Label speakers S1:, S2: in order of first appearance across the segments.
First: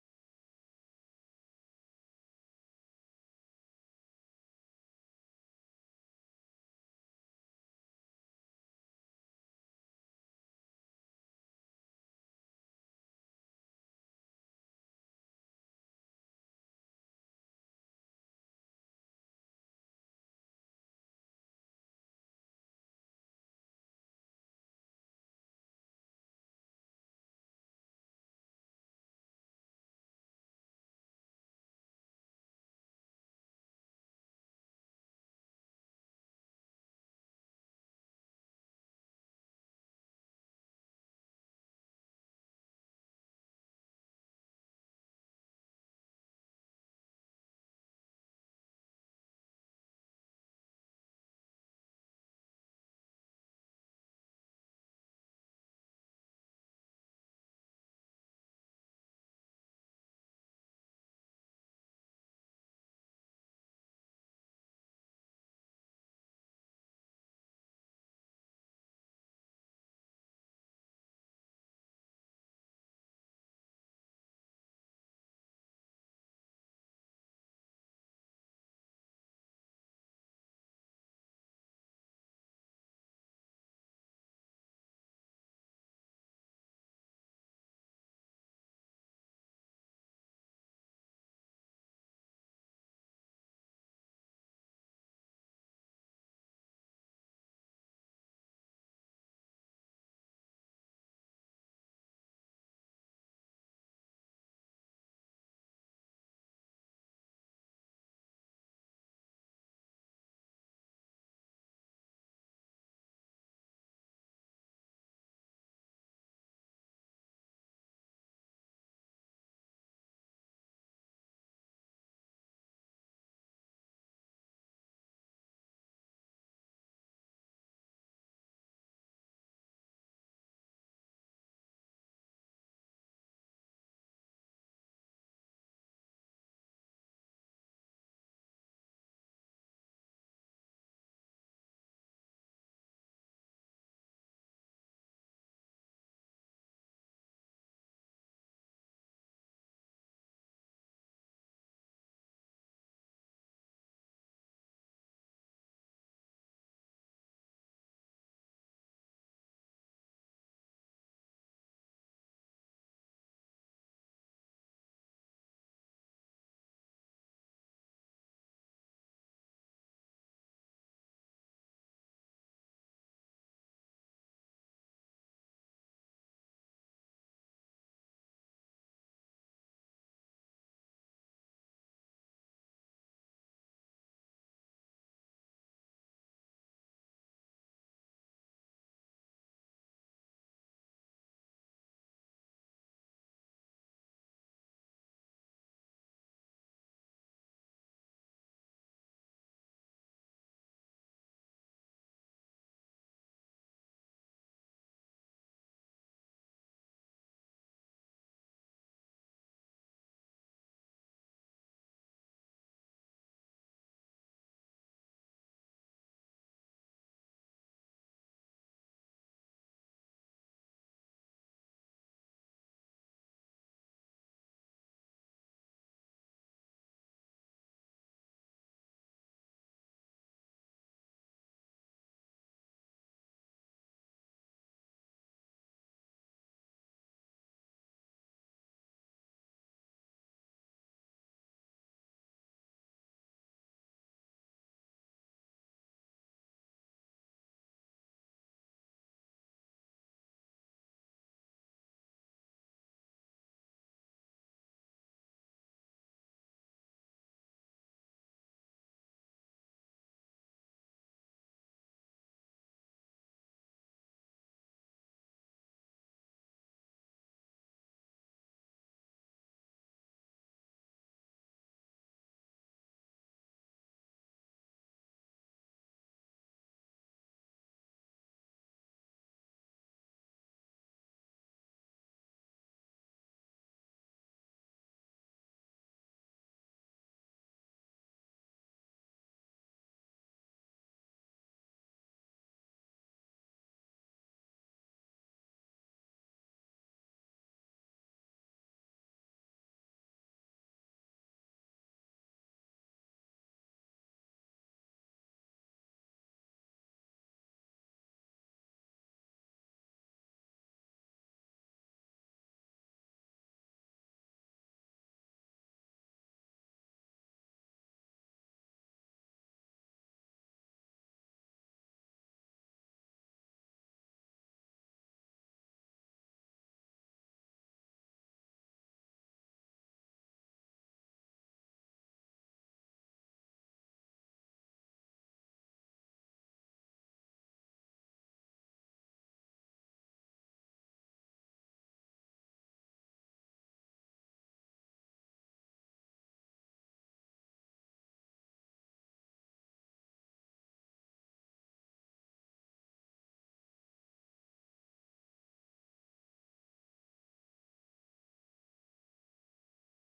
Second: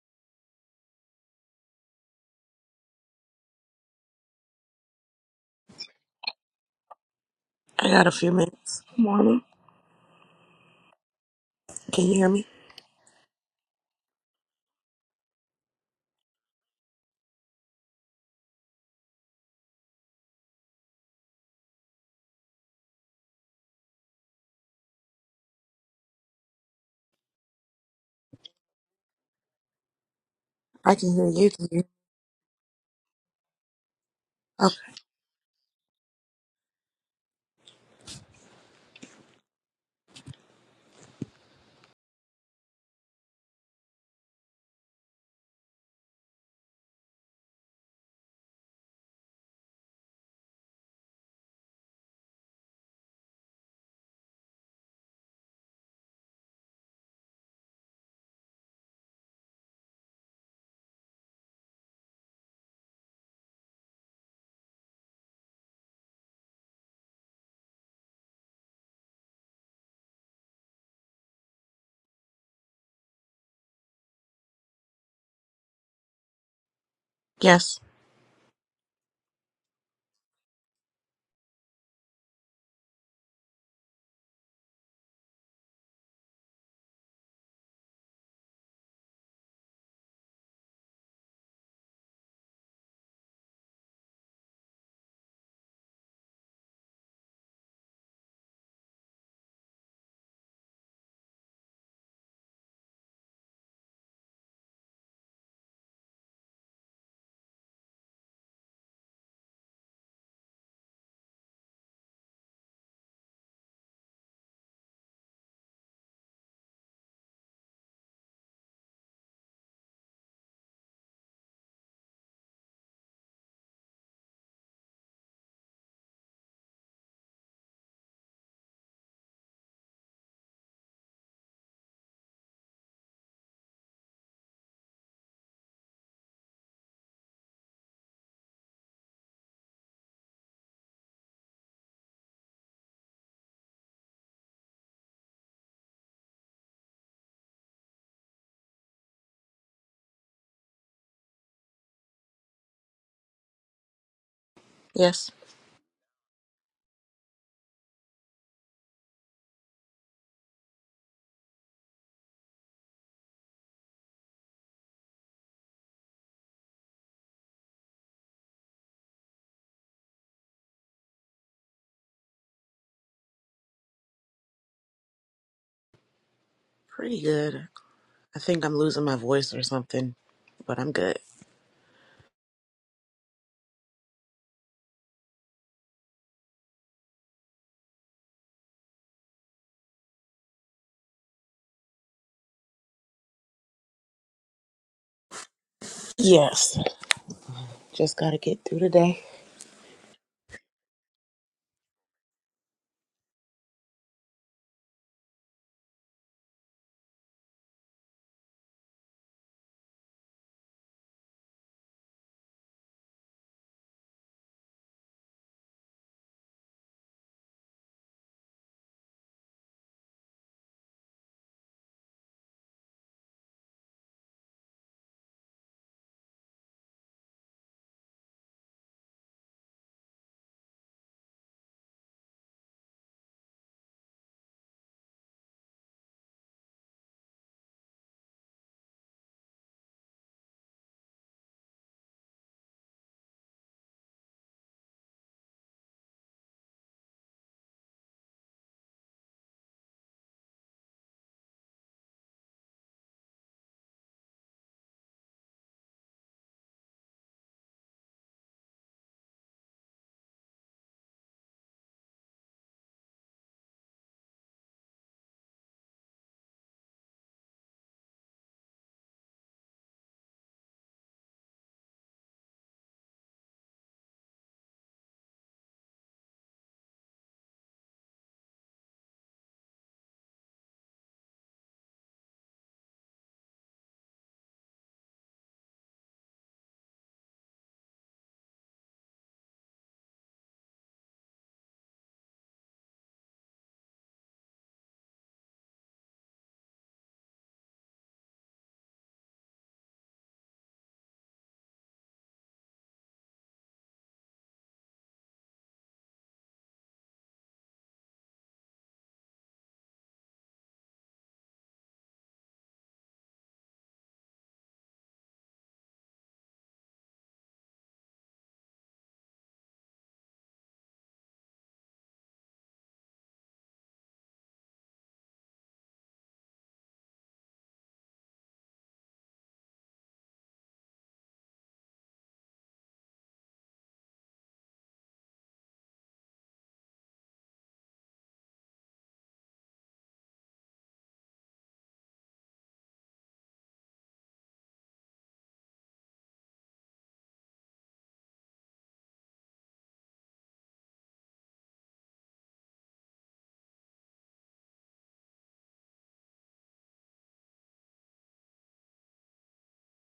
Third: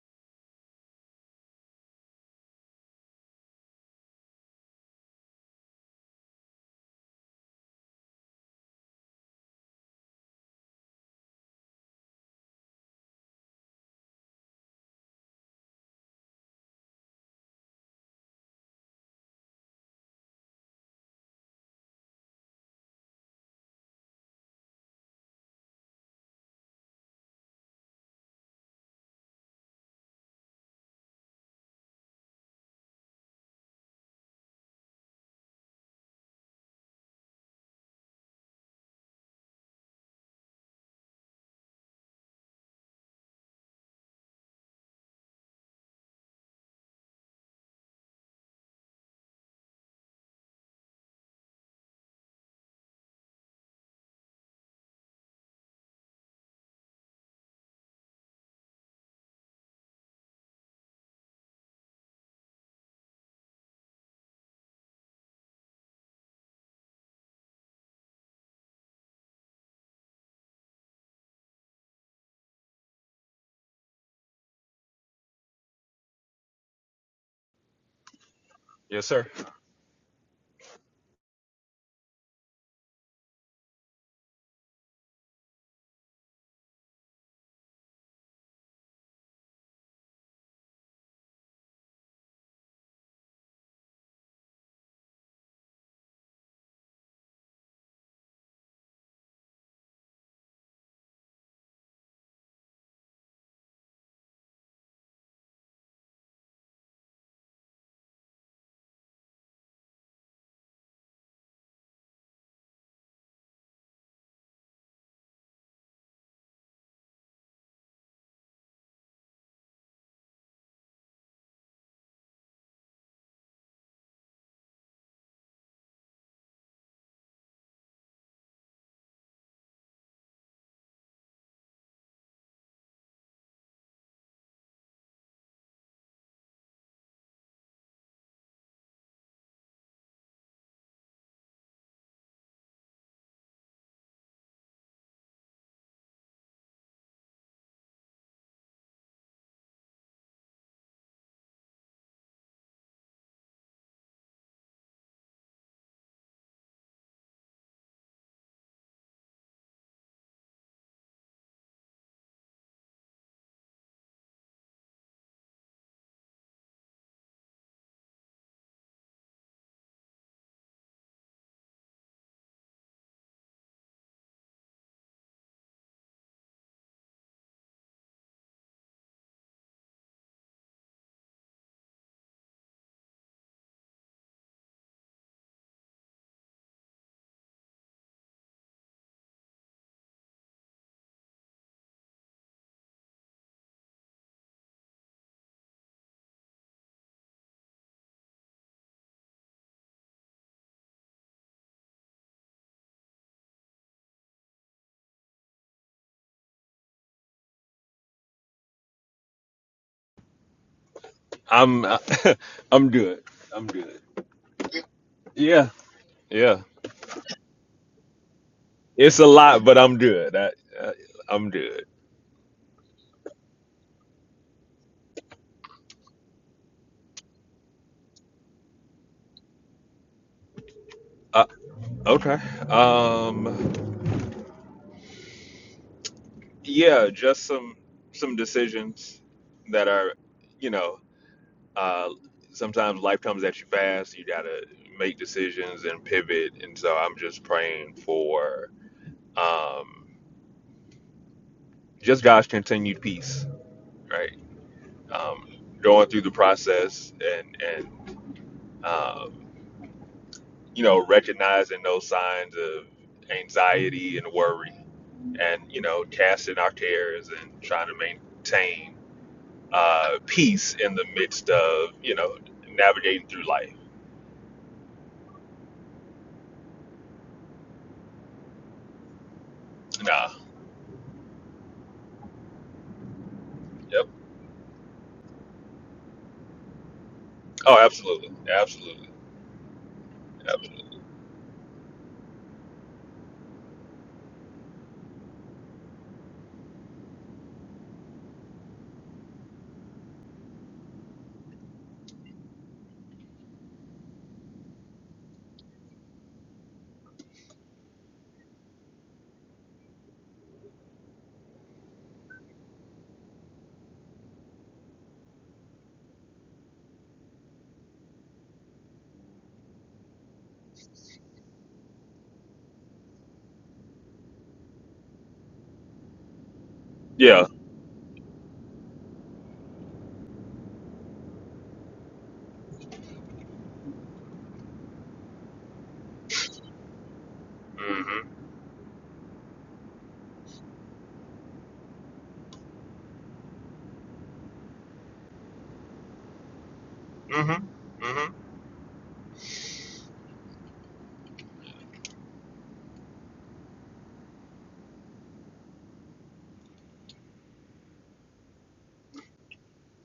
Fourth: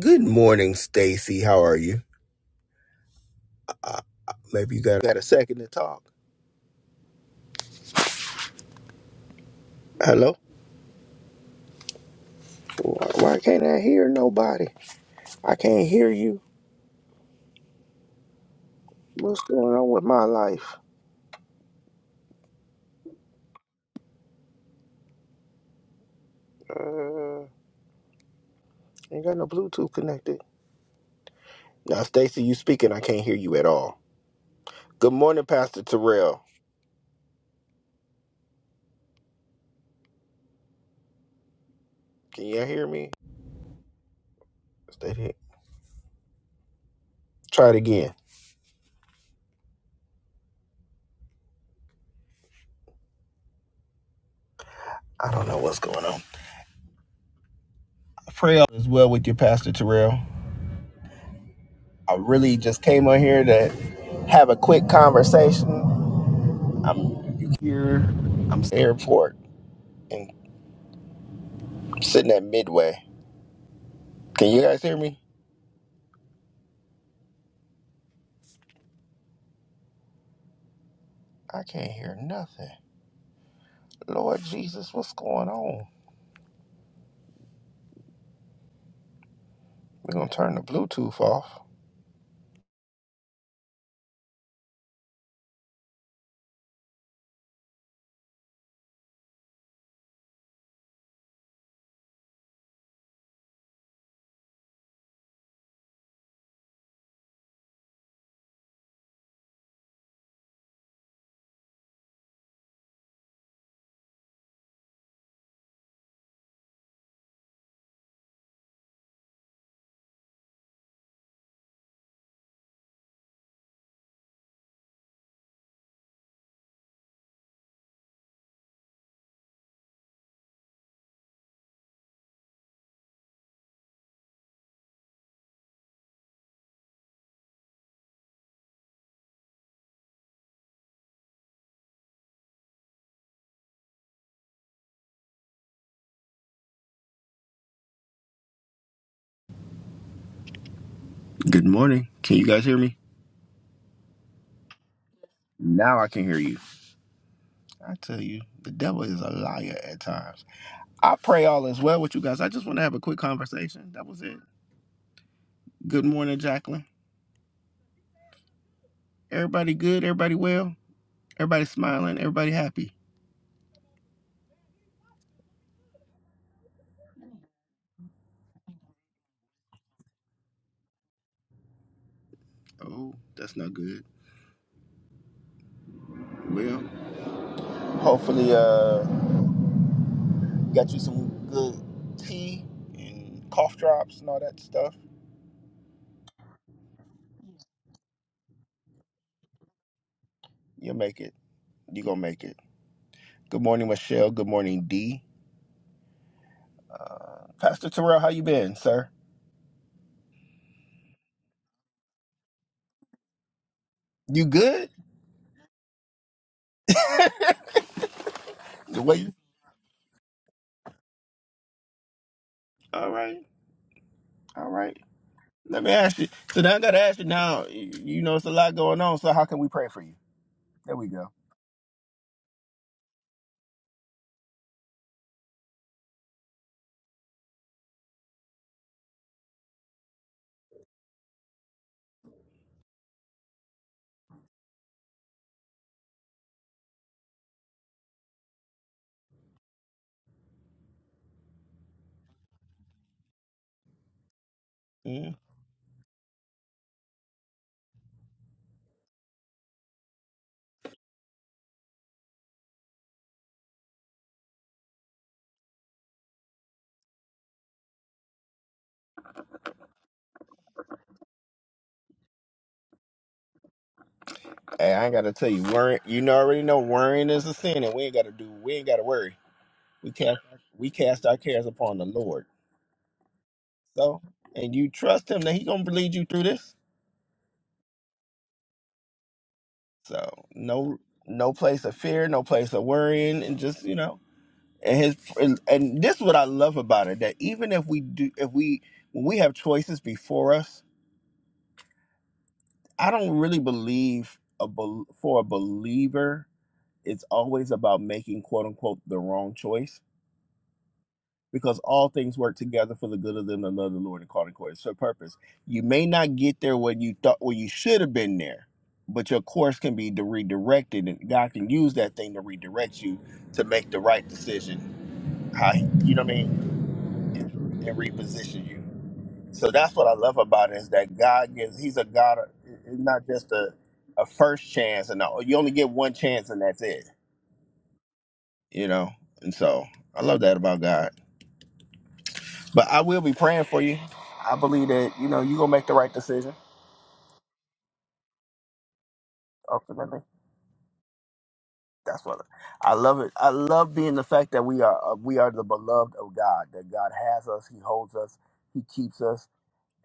S1: Good morning, Stacy. How are you? Uh, maybe you got, got a second to talk.
S2: I got a few minutes. Morning.
S1: Hello?
S2: Can you hear me?
S1: Uh, Why can't I hear nobody? I can't hear you. What's going on with my life? Uh, ain't got no Bluetooth connected.
S2: I can hear you. Can you?
S1: Now, Stacy, you speaking. I can't hear you at all.
S2: Oh,
S1: Good morning, Pastor Terrell. Can you hear me? Stay here. Try it again. I don't know what's going on. pray all is well with you, Pastor Terrell. I really just came on here to have a quick conversation. I'm here. I'm at the airport. and sitting at midway. Can you guys hear me?
S2: yes.
S3: Yes, sir.
S1: I can't hear nothing. Lord Jesus, what's going on? We're gonna turn the Bluetooth off. Good morning. Can you guys hear me?
S2: Yes.
S1: Now I can hear you. I tell you, the devil is a liar at times. I pray all is well with you guys. I just want to have a quick conversation. That was it. Good morning, Jacqueline. Everybody good? Everybody well? Everybody smiling? Everybody happy?
S2: Pretty good. I think I'm losing my voice or something, but I'm good.
S1: Oh, that's not good. Well, hopefully, uh, Got you some good tea and cough drops and all that stuff.
S2: Yes. Just got to get through the day.
S1: You'll make it. You gonna make it. Good morning, Michelle. Good morning, D. Uh, Pastor Terrell, how you been, sir?
S3: I'm I'm good. I'm good.
S1: You good?
S3: Yeah, yeah.
S1: the way
S3: It's a
S1: you.
S3: lot, but I'm good. I, I I'm good.
S1: All right. All right. Let me ask you. So now I gotta ask you. Now you you know it's a lot going on. So how can we pray for you? There we go.
S3: Uh, okay. Um. Yeah, just some some decisions that are, you know, uh, sometimes life comes at you fast. You gotta make decisions and pivot, and so I'm just praying for um just God's continued peace, right?
S1: Mhm.
S3: Um, going through the process and and. um. you know, recognizing those signs of anxiety and worry and, you know, casting our cares and trying to maintain uh, peace in the midst of, you know, navigating through life.
S1: Hey, I ain't gotta tell you. Worry. You know already know worrying is a sin, and we ain't gotta do. We ain't gotta worry. We
S3: Nah.
S1: cast. We cast our cares upon the Lord.
S3: Yep.
S1: So, and you trust him that he gonna lead you through this.
S3: Oh, absolutely. Absolutely.
S1: So,
S3: Absolutely.
S1: no, no place of fear, no place of worrying, and just you know, and his and, and this is what I love about it that even if we do, if we when we have choices before us, I don't really believe a bel for a believer it's always about making quote unquote the wrong choice because all things work together for the good of them that love the Lord and called according to His purpose. You may not get there when you thought where you should have been there, but your course can be redirected, and God can use that thing to redirect you to make the right decision. How he- you know what I mean,
S3: Yeah.
S1: and, and reposition you. So that's what I love about it is that God gives. He's a God. of- It's not just a a first chance, and all. you only get one chance, and that's it.
S3: Mm-hmm.
S1: You know, and so I love that about God. But I will be praying for you. I believe that you know you're gonna make the right decision.
S3: Mm-hmm. Mm-hmm.
S1: Ultimately, that's what I love. It. I love being the fact that we are uh, we are the beloved of God. That God has us. He holds us. He keeps us.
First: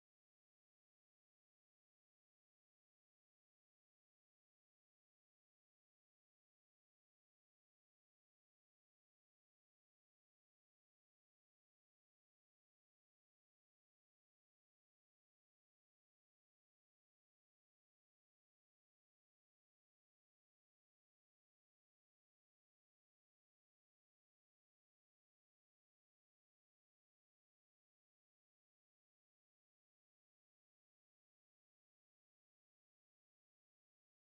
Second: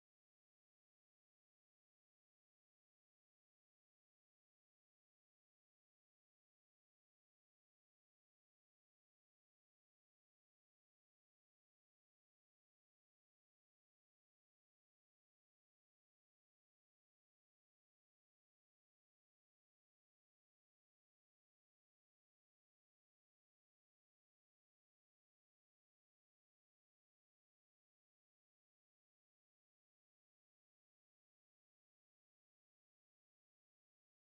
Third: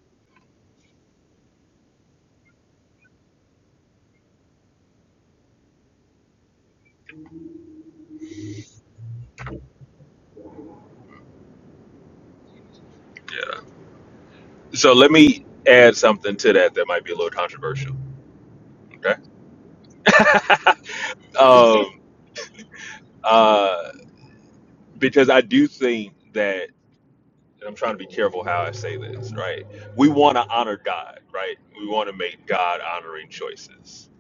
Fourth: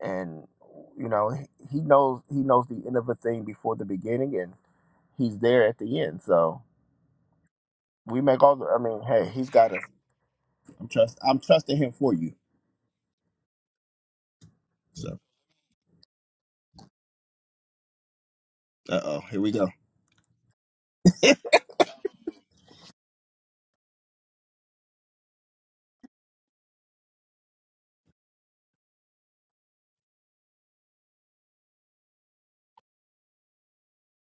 S1: And you know He He knows He knows the end of a thing before the beginning, and He's there at the end. So we make all the. I mean, hey, He's got us. I'm trust. I'm trusting Him for you.
S3: So let
S1: So,
S3: me add something to that that might be a little controversial.
S1: uh
S3: Okay.
S1: oh, here we go.
S3: um, uh, because I do think that and I'm trying to be careful how I say this, right? We want to honor God, right? We want to make God honoring choices.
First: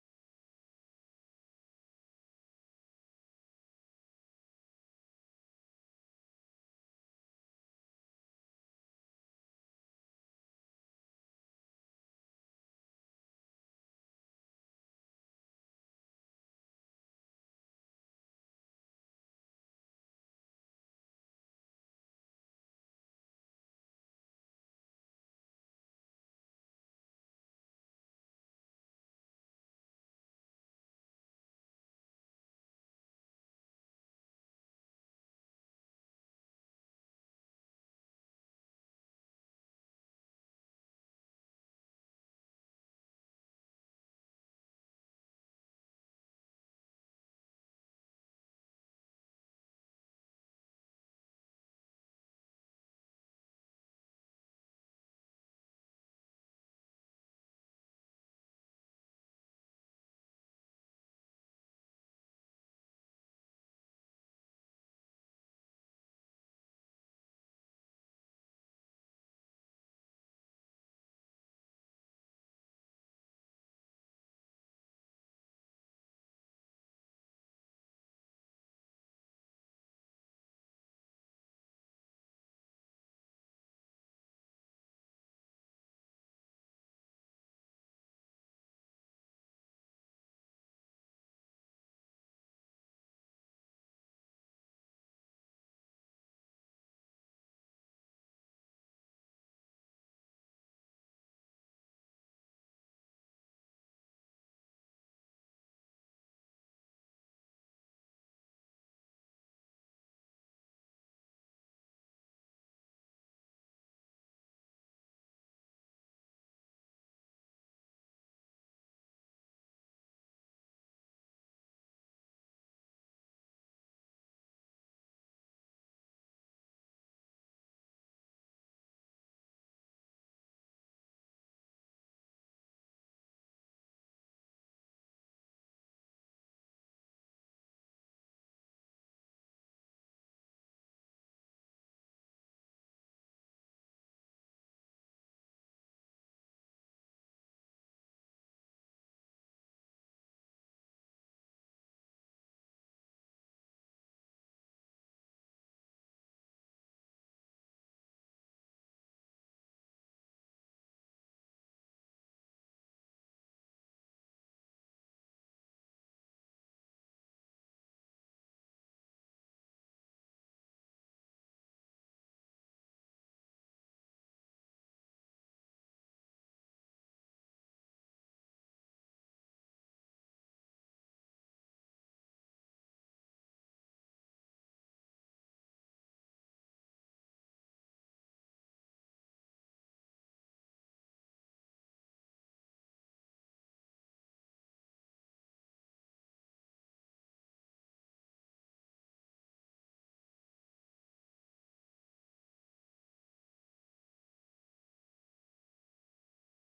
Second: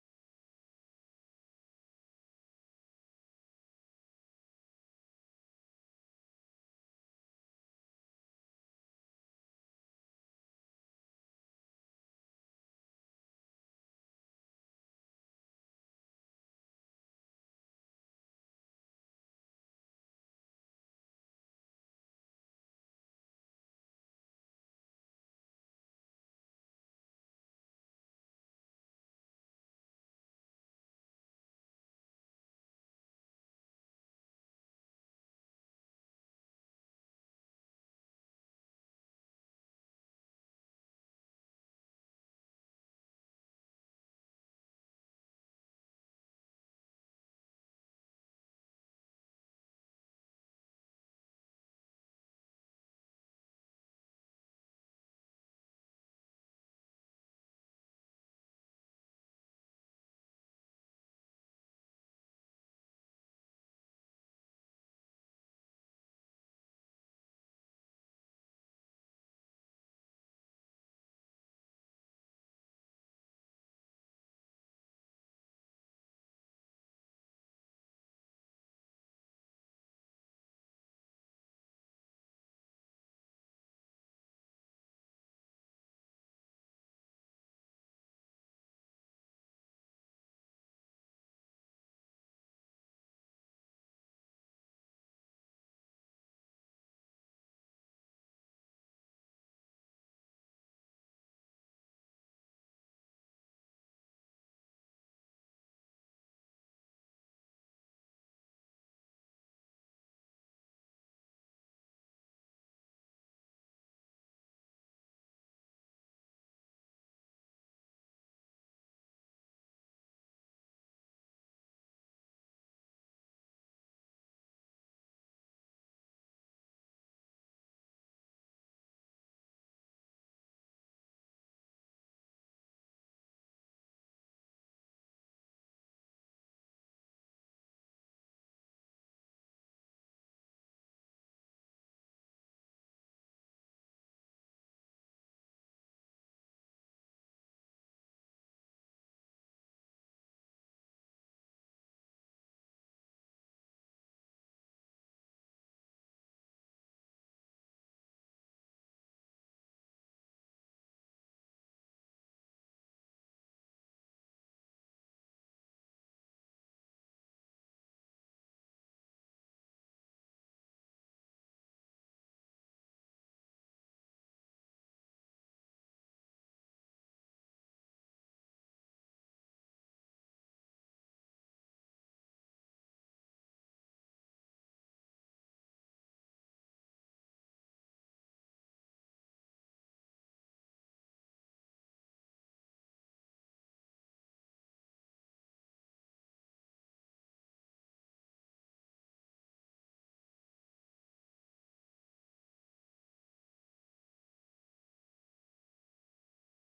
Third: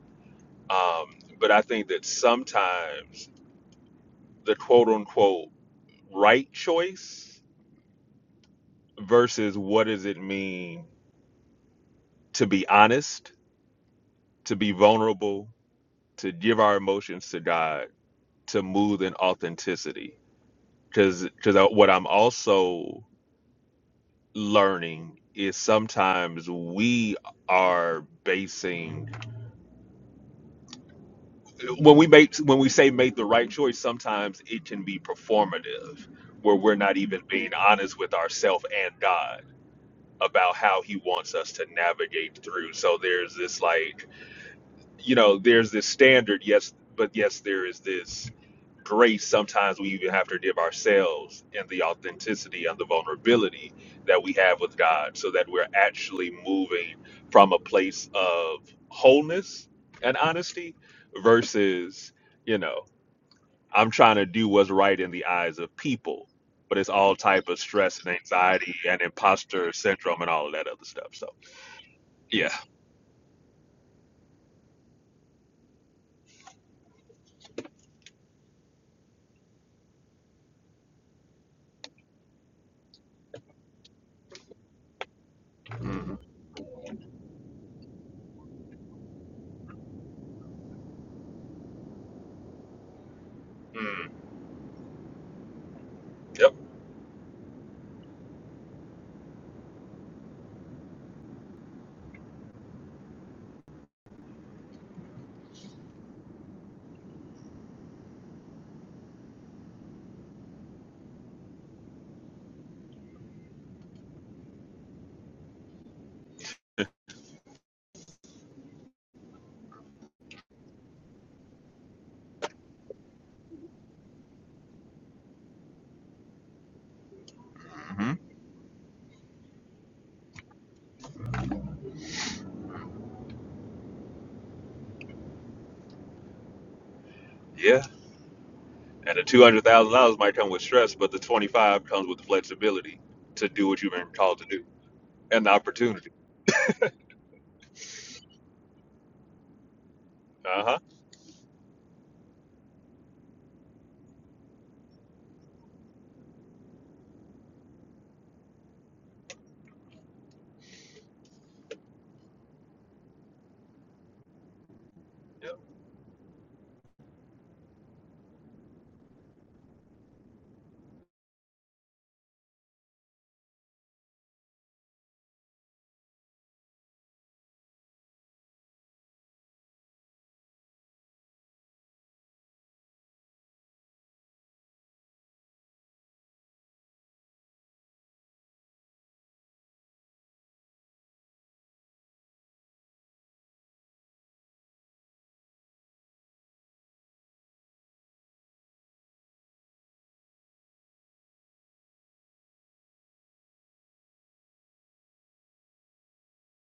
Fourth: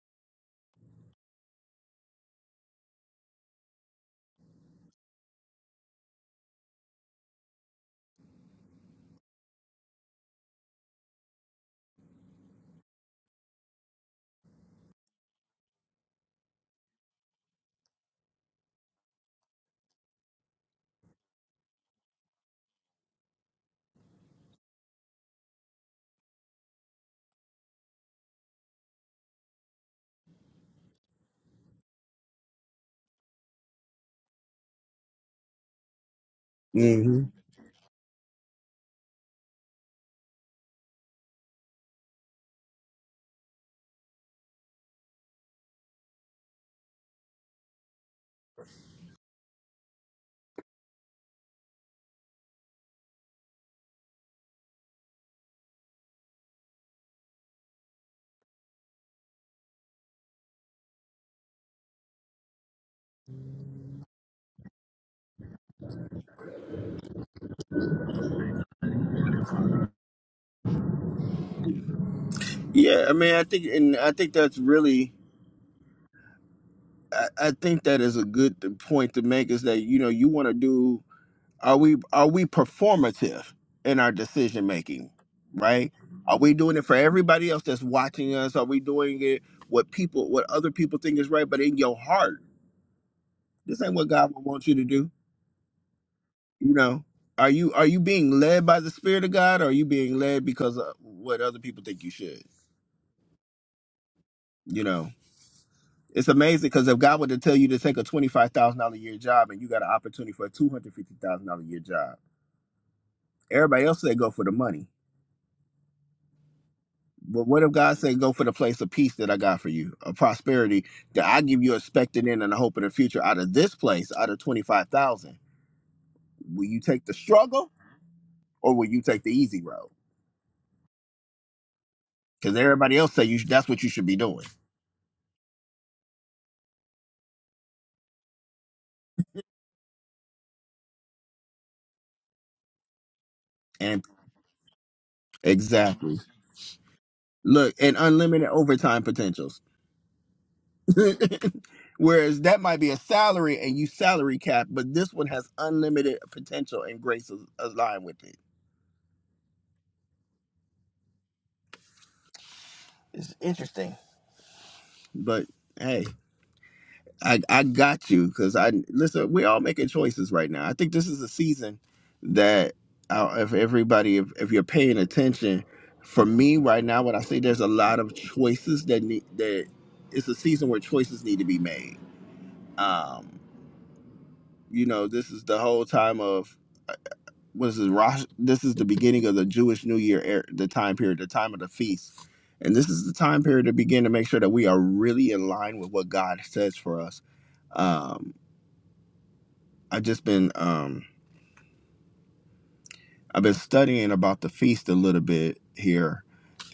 S3: Um, but I think that sometimes the quote unquote right choice versus what does it mean to be honest, to be vulnerable, to give our emotions to God, to move in authenticity. Because because what I'm also learning is sometimes we are basing when we make when we say make the right choice, sometimes it can be performative, where we're not even
S1: hmm
S3: being honest with ourselves and God about how He wants us to navigate through. So there's this like, you know, there's this standard, yes, but yes, there is this grace. Sometimes we even have to give ourselves and the authenticity and the vulnerability that we have with God, so that we're actually moving from a place of wholeness and honesty versus you know I'm trying to do what's right in the eyes of people, but it's all type of stress and anxiety and imposter syndrome and all of that other stuff. So yeah,
S1: Yeah, I mean, I think, and I think that's really I, I think that is a good point to make is that you know you want to do are we are we performative in our decision making right
S3: hmm
S1: are we doing it for everybody else that's watching us are we doing it what people what other people think is right but in your heart this ain't what
S3: mm
S1: god would want you to do
S3: yep,
S1: you know are you are you being led by the spirit of god or are you being led because of what other people think you should you know It's amazing because if God were to tell you to take a twenty-five thousand dollar a year job and you got an opportunity for a two hundred fifty thousand dollar a year job, everybody else say go for the money. But what if God said go for the place of peace that I got for you, a prosperity that I give you expecting in and a hope in the future out of this place, out of twenty-five thousand? Will you take the struggle
S3: hmm
S1: or will you take the easy road? Because everybody else say you sh- that's what you should be doing.
S3: yeah. And the two hundred thousand dollars might come with stress, but the twenty five comes with the flexibility to do what you've
S1: And
S3: been called to do and the opportunity.
S1: exactly. Look, and unlimited overtime potentials.
S3: Uh huh.
S1: Whereas that might be a salary and you salary cap, but this one has unlimited potential and grace is aligned with it. It's interesting, but
S3: Yeah.
S1: hey, I I got you because I listen. We're all making choices right now. I think this is a season that uh, if everybody, if, if you're paying attention, for me right now, what I say there's a lot of choices that need that. It's a season where choices need to be made. Um, you know, this is the whole time of. what is this? Rosh, this is the beginning of the Jewish New Year, era, the time period, the time of the feast, and this is the time period to begin to make sure that we are really in line with what God says for us. Um, I just been um, I've been studying about the feast a little bit here,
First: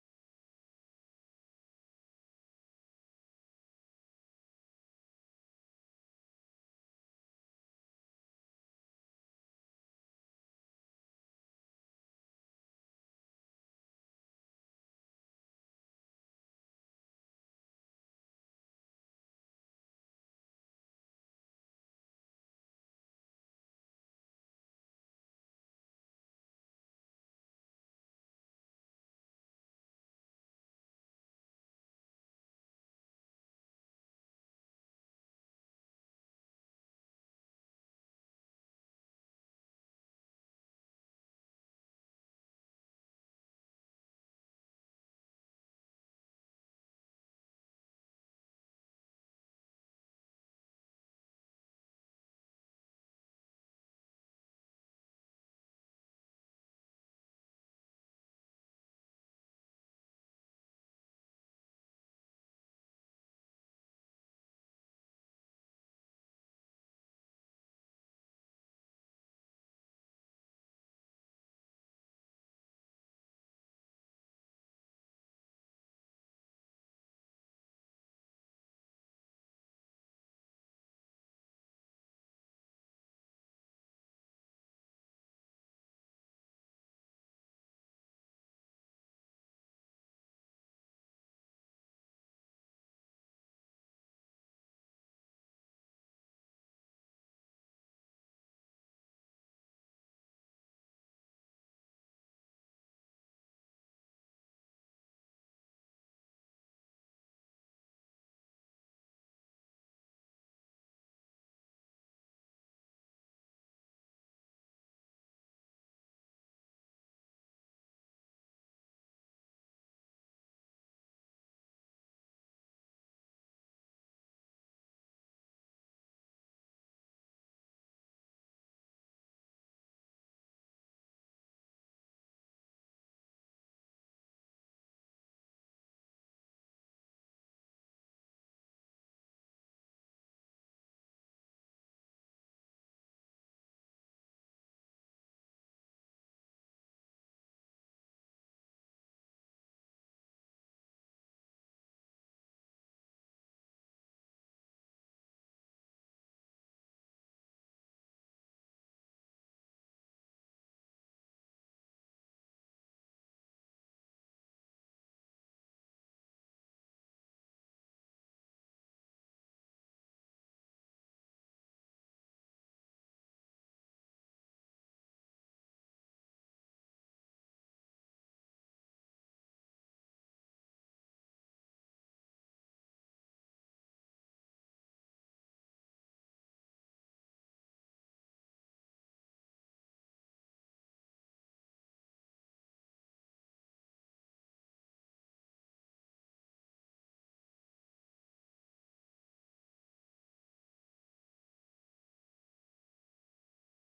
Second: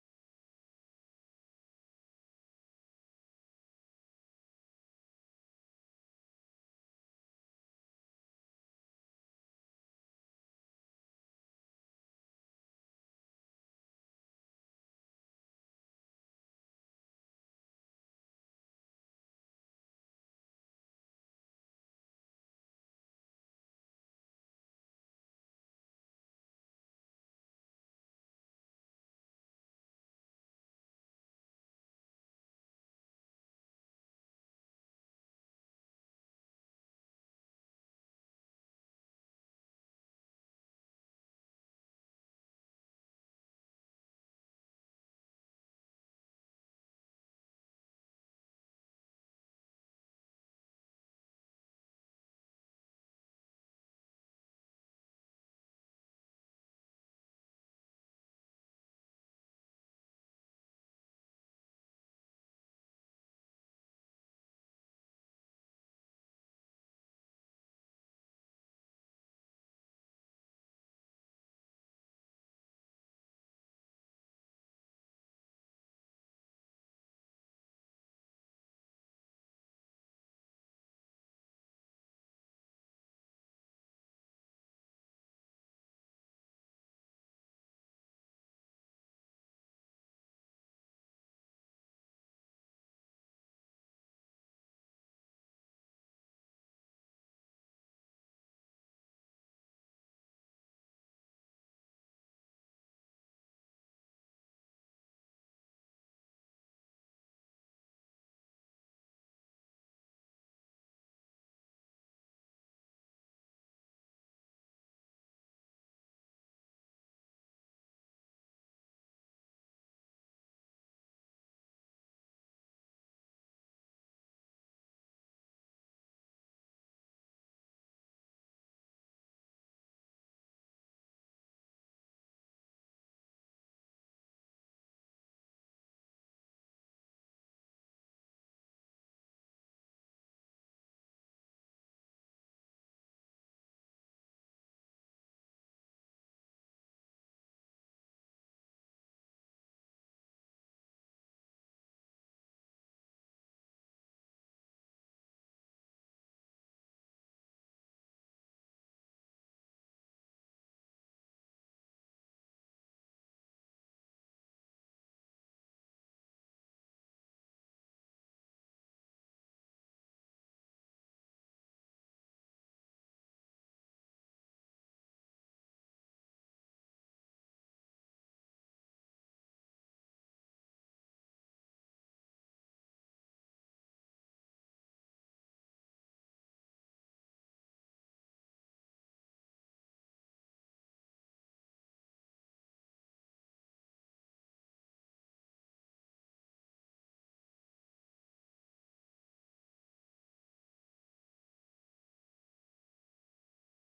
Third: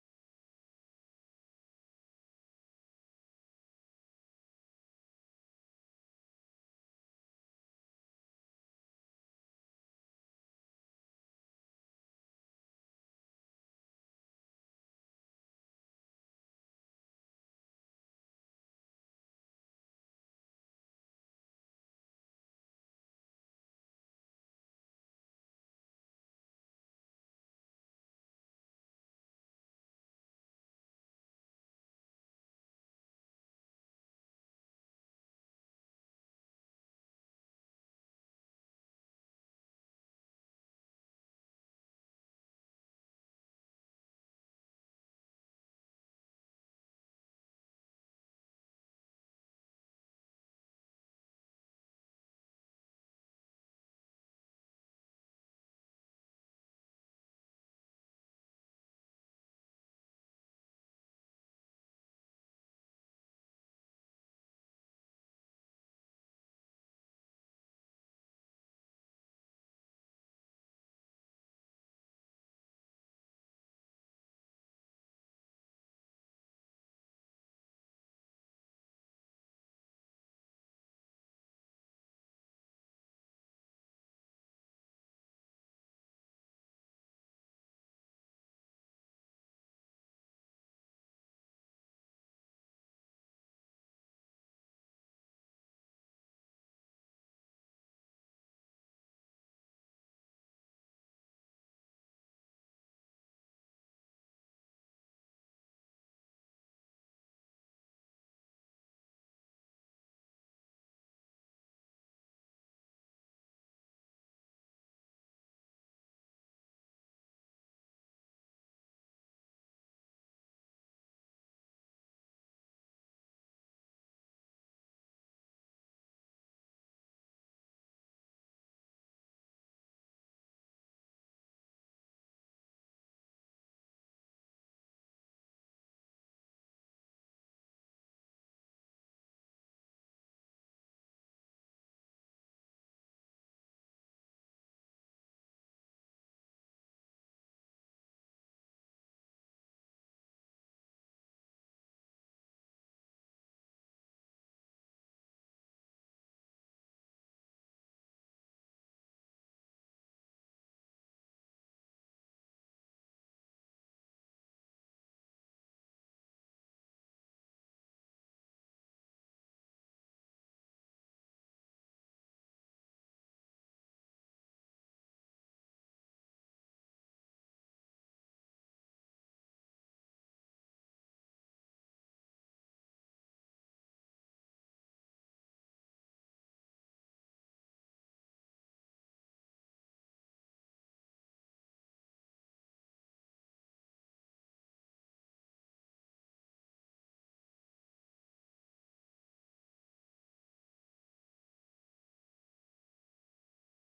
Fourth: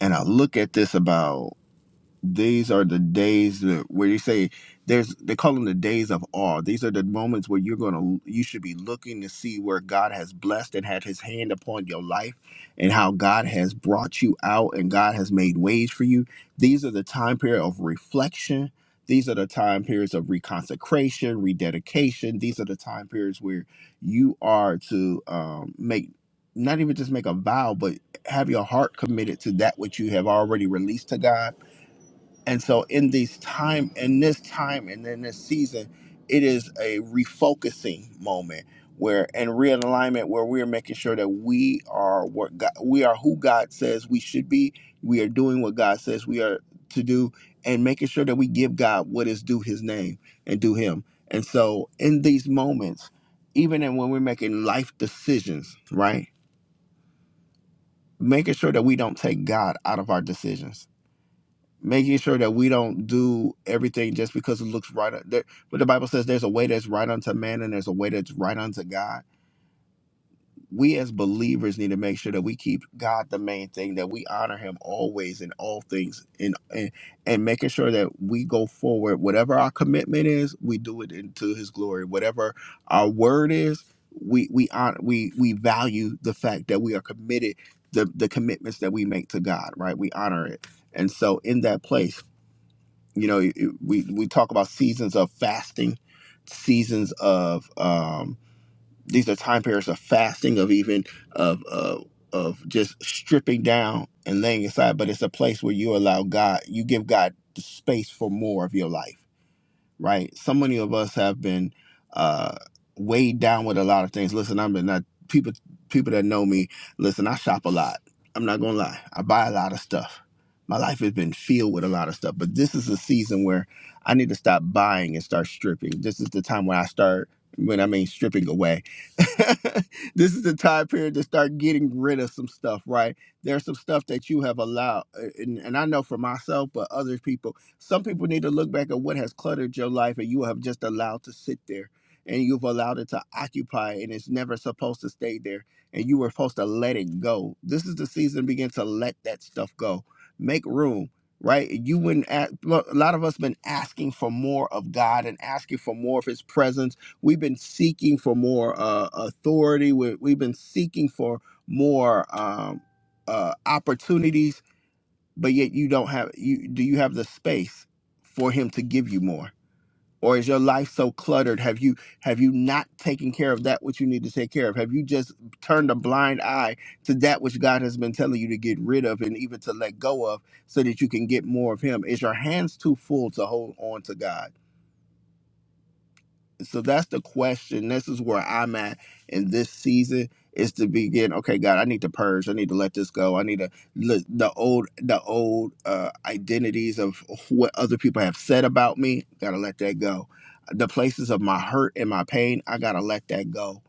S1: and I look at this about. these are the days that, where you say there's they call them the days of awe these are the moments where you're going to you should be looking to see where god has blessed and had his hand upon your life and how god has brought you out and god has made ways for you these are the time period of reflection these are the time periods of reconsecration rededication these are the time periods where you are to um, make not even just make a vow but have your heart committed to that which you have already released to god and so in these time in this time and in this season, it is a refocusing moment where and realignment where we're making sure that we are what God, we are who God says we should be. We are doing what God says we are to do and making sure that we give God what is due his name and do him. And so in these moments, even in when we're making life decisions, right? Making sure that we don't take God out of our decisions making sure that we don't do everything just because it looks right. uh, There, but the Bible says there's a way that's right unto man and there's a way that's right unto God. We as believers need to make sure that we keep God the main thing, that we honor Him always in all things, and and, and making sure that we go forward. Whatever our commitment is, we do it into His glory. Whatever our word is, we we honor, we we value the fact that we are committed. The, the commitments that we make to God, right? We honor it. And so in that place, you know it- we we talk about seasons of fasting seasons of um these are time periods of fasting of even of of of just stripping down and laying aside but it's a place where you allow god you give god the space for more of your life right? So many of us have been uh, weighed down with a lot of things. Listen, i am not people people that know me. Listen, I shop a lot. I'm not gonna lie. I buy a lot of stuff. My life has been filled with a lot of stuff, but this is a season where I need to stop buying and start stripping. This is the time when I start when I mean stripping away. this is the time period to start getting rid of some stuff, right? There's some stuff that you have allowed, uh, and, and I know for myself, but other people some people need to look back at what has cluttered your life and you have just allowed to sit there and you've allowed it to occupy and it's never supposed to stay there and you were supposed to let it go. This is the season to begin to let that stuff go. Make room, right? You wouldn't ask, a lot of us been asking for more of God and asking for more of his presence. We've been seeking for more uh, authority. We, we've been seeking for more um, uh, opportunities but yet you don't have you do you have the space for him to give you more or is your life so cluttered have you have you not taken care of that which you need to take care of have you just turned a blind eye to that which god has been telling you to get rid of and even to let go of so that you can get more of him is your hands too full to hold on to god so that's the question. This is where I'm at in this season is to begin. Okay, God, I need to purge. I need to let this go. I need to let the old the old uh, identities of what other people have said about me. Gotta let that go. The places of my hurt and my pain, I gotta let that go.